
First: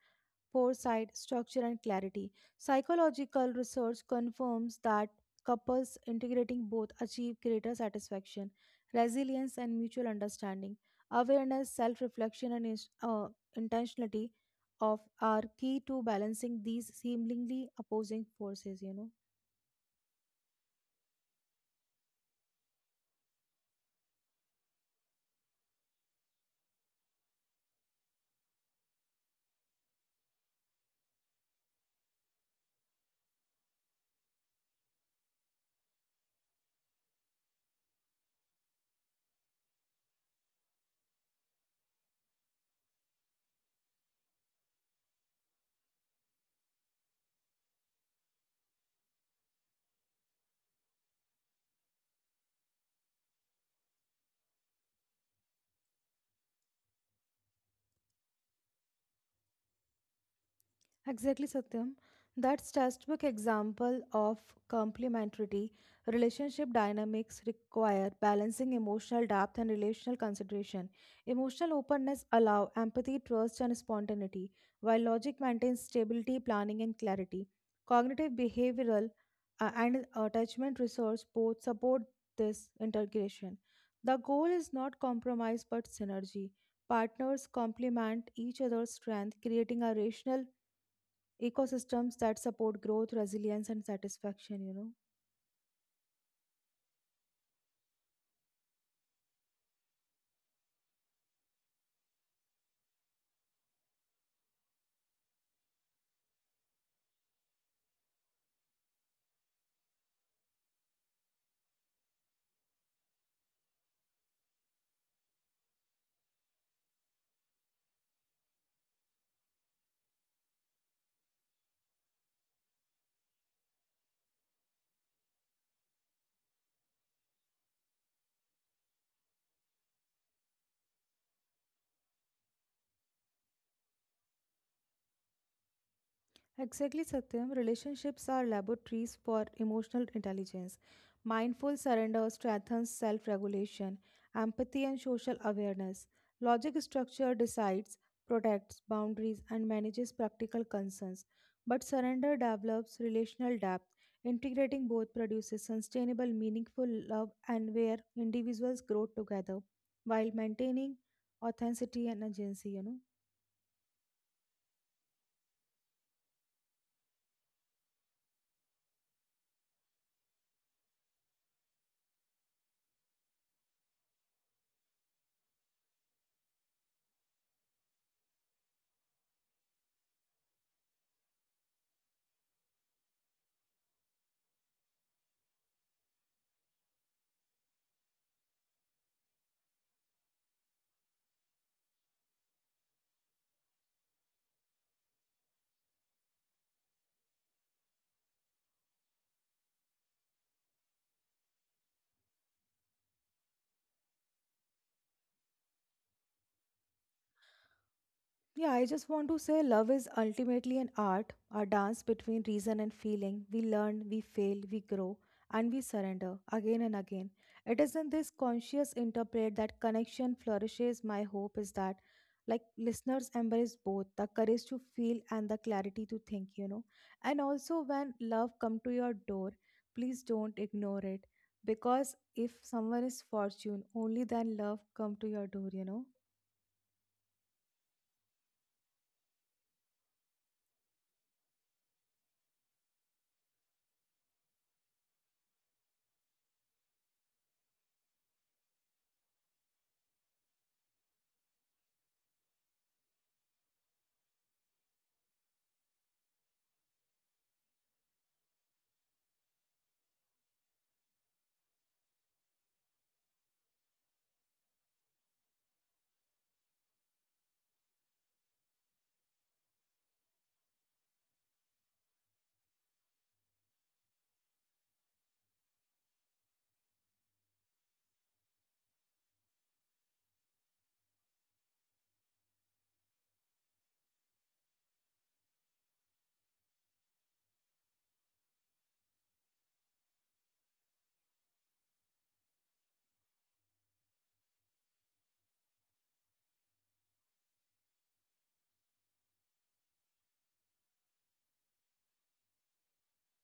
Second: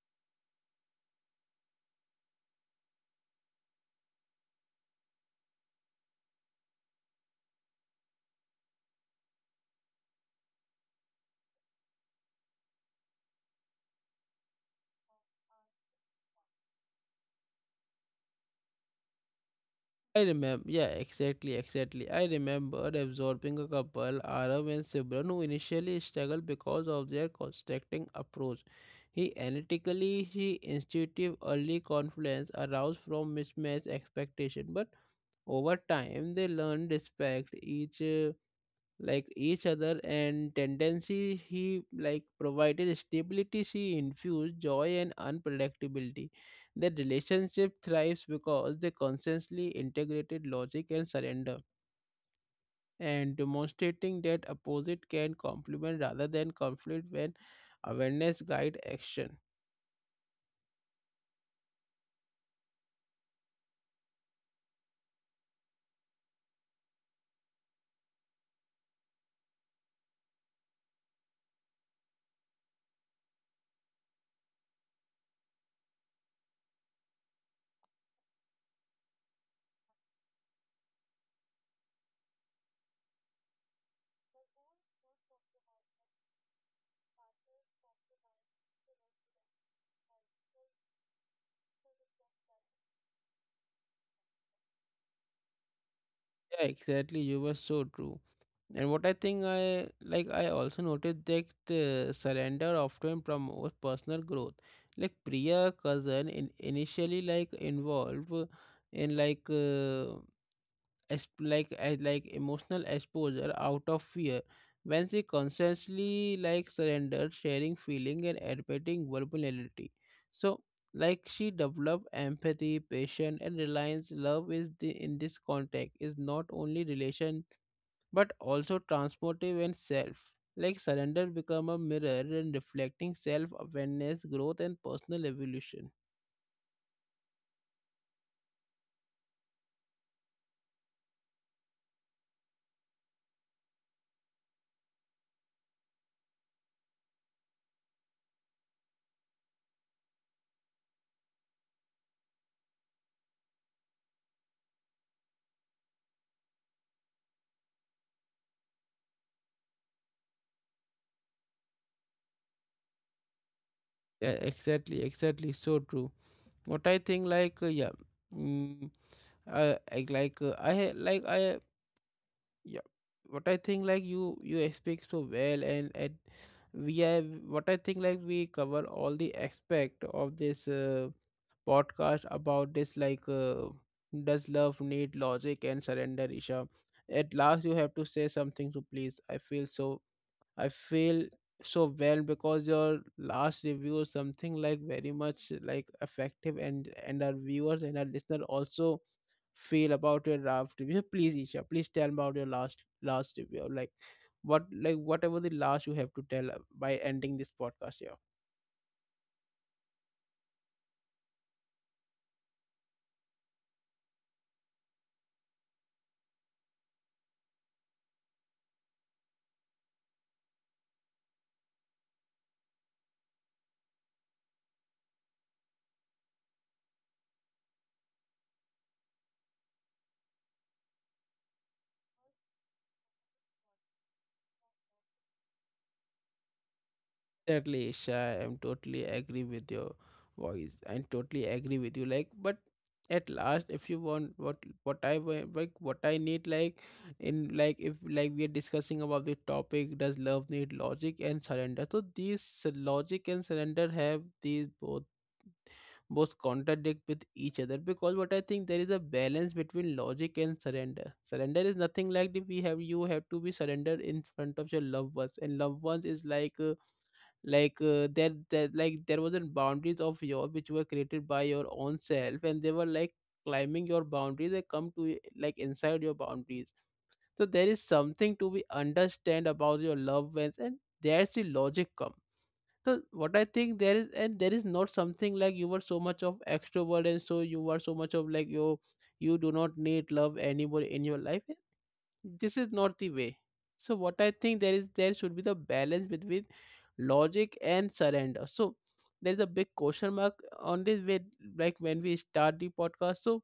foresight, structure, and clarity. Psychological research confirms that couples integrating both achieve greater satisfaction, resilience, and mutual understanding. Awareness, self reflection, and intentionality of are key to balancing these seemingly opposing forces, you know.
I remember, yeah, exactly, exactly. I remember absorbing a couple, Arav and Sibran, who initially struggled because of their constructing approach. He analytically, he intuitive, early confluence aroused from mismatched expectation, but over time, they learn respect each each other and tendency. He like provided stability. She infused joy and unpredictability. The relationship thrives because they constantly integrated logic and surrender, and demonstrating that opposite can complement rather than conflict when awareness guide action.
Exactly, Satyam. That's textbook example of complementarity. Relationship dynamics require balancing emotional depth and relational consideration. Emotional openness allow empathy, trust, and spontaneity, while logic maintains stability, planning, and clarity. Cognitive behavioral and attachment research both support this integration. The goal is not compromise but synergy. Partners complement each other's strength, creating a rational ecosystems that support growth resilience and satisfaction, you know.
Yeah, exactly. You were so true. And what I think I like, I also noticed that surrender often promotes personal growth. Like Priya cousin in, initially like involved in like as like as like emotional exposure out of fear. When she consciously like surrendered, sharing feeling and admitting vulnerability, so she developed empathy, patience, and reliance. Love is the, in this context, is not only relation but also transformative and self. Like surrender become a mirror and reflecting self-awareness, growth, and personal evolution.
Exactly, Satyam. Relationships are laboratories for emotional intelligence. Mindful surrender strengthens self regulation, empathy, and social awareness. Logic structure decides, protects boundaries, and manages practical concerns. But surrender develops relational depth. Integrating both produces sustainable, meaningful love and where individuals grow together while maintaining authenticity and agency, you know.
Yeah, exactly, exactly. So true. What I think like yeah. Mm, I like I like I yeah What I think, like, you speak so well, and we have, what I think, like, we cover all the aspect of this podcast about this, like, does love need logic and surrender, Isha? At last, you have to say something to, please, I feel so, I feel so well because your last review is something like very much like effective, and our viewers and our listener also feel about your last review. Please, Isha, please tell about your last last review. Like, what like whatever the last you have to tell by ending this podcast here.
Yeah, I just want to say love is ultimately an art, a dance between reason and feeling. We learn, we fail, we grow, and we surrender again and again. It is in this conscious interplay that connection flourishes. My hope is that, like, listeners embrace both the courage to feel and the clarity to think, you know. And also, when love come to your door, please don't ignore it because if someone is fortune, only then love come to your door, you know.
Certainly, Isha, I'm totally agree with your voice and totally agree with you. Like, but at last, if you want what I what I need, like in, like if, like we are discussing about the topic does love need logic and surrender, so these logic and surrender have these, both both contradict with each other, because what I think there is a balance between logic and surrender. Surrender is nothing like the we have, you have to be surrendered in front of your loved ones, and loved ones is like there there wasn't boundaries of your which were created by your own self, and they were like climbing your boundaries, they come to inside your boundaries. So there is something to be understand about your loved ones, and there's the logic comes. So what I think, there is, and there is not something like you were so much of extrovert and so you were so much of like you do not need love anymore in your life, eh, this is not the way. So what I think, there is, there should be the balance between logic and surrender. So there's a big question mark on this way, like when we start the podcast. So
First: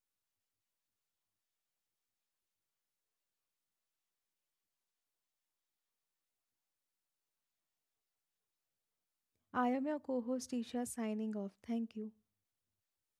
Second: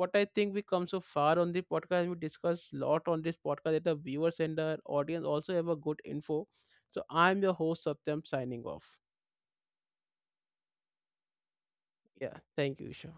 what I think, we come so far on the podcast, we discuss lot on this podcast, that the viewers and the audience also have a good info. So I'm your host, Satyam, signing off.
I am your co host Isha signing off. Thank you.
Yeah. Thank you, Isha.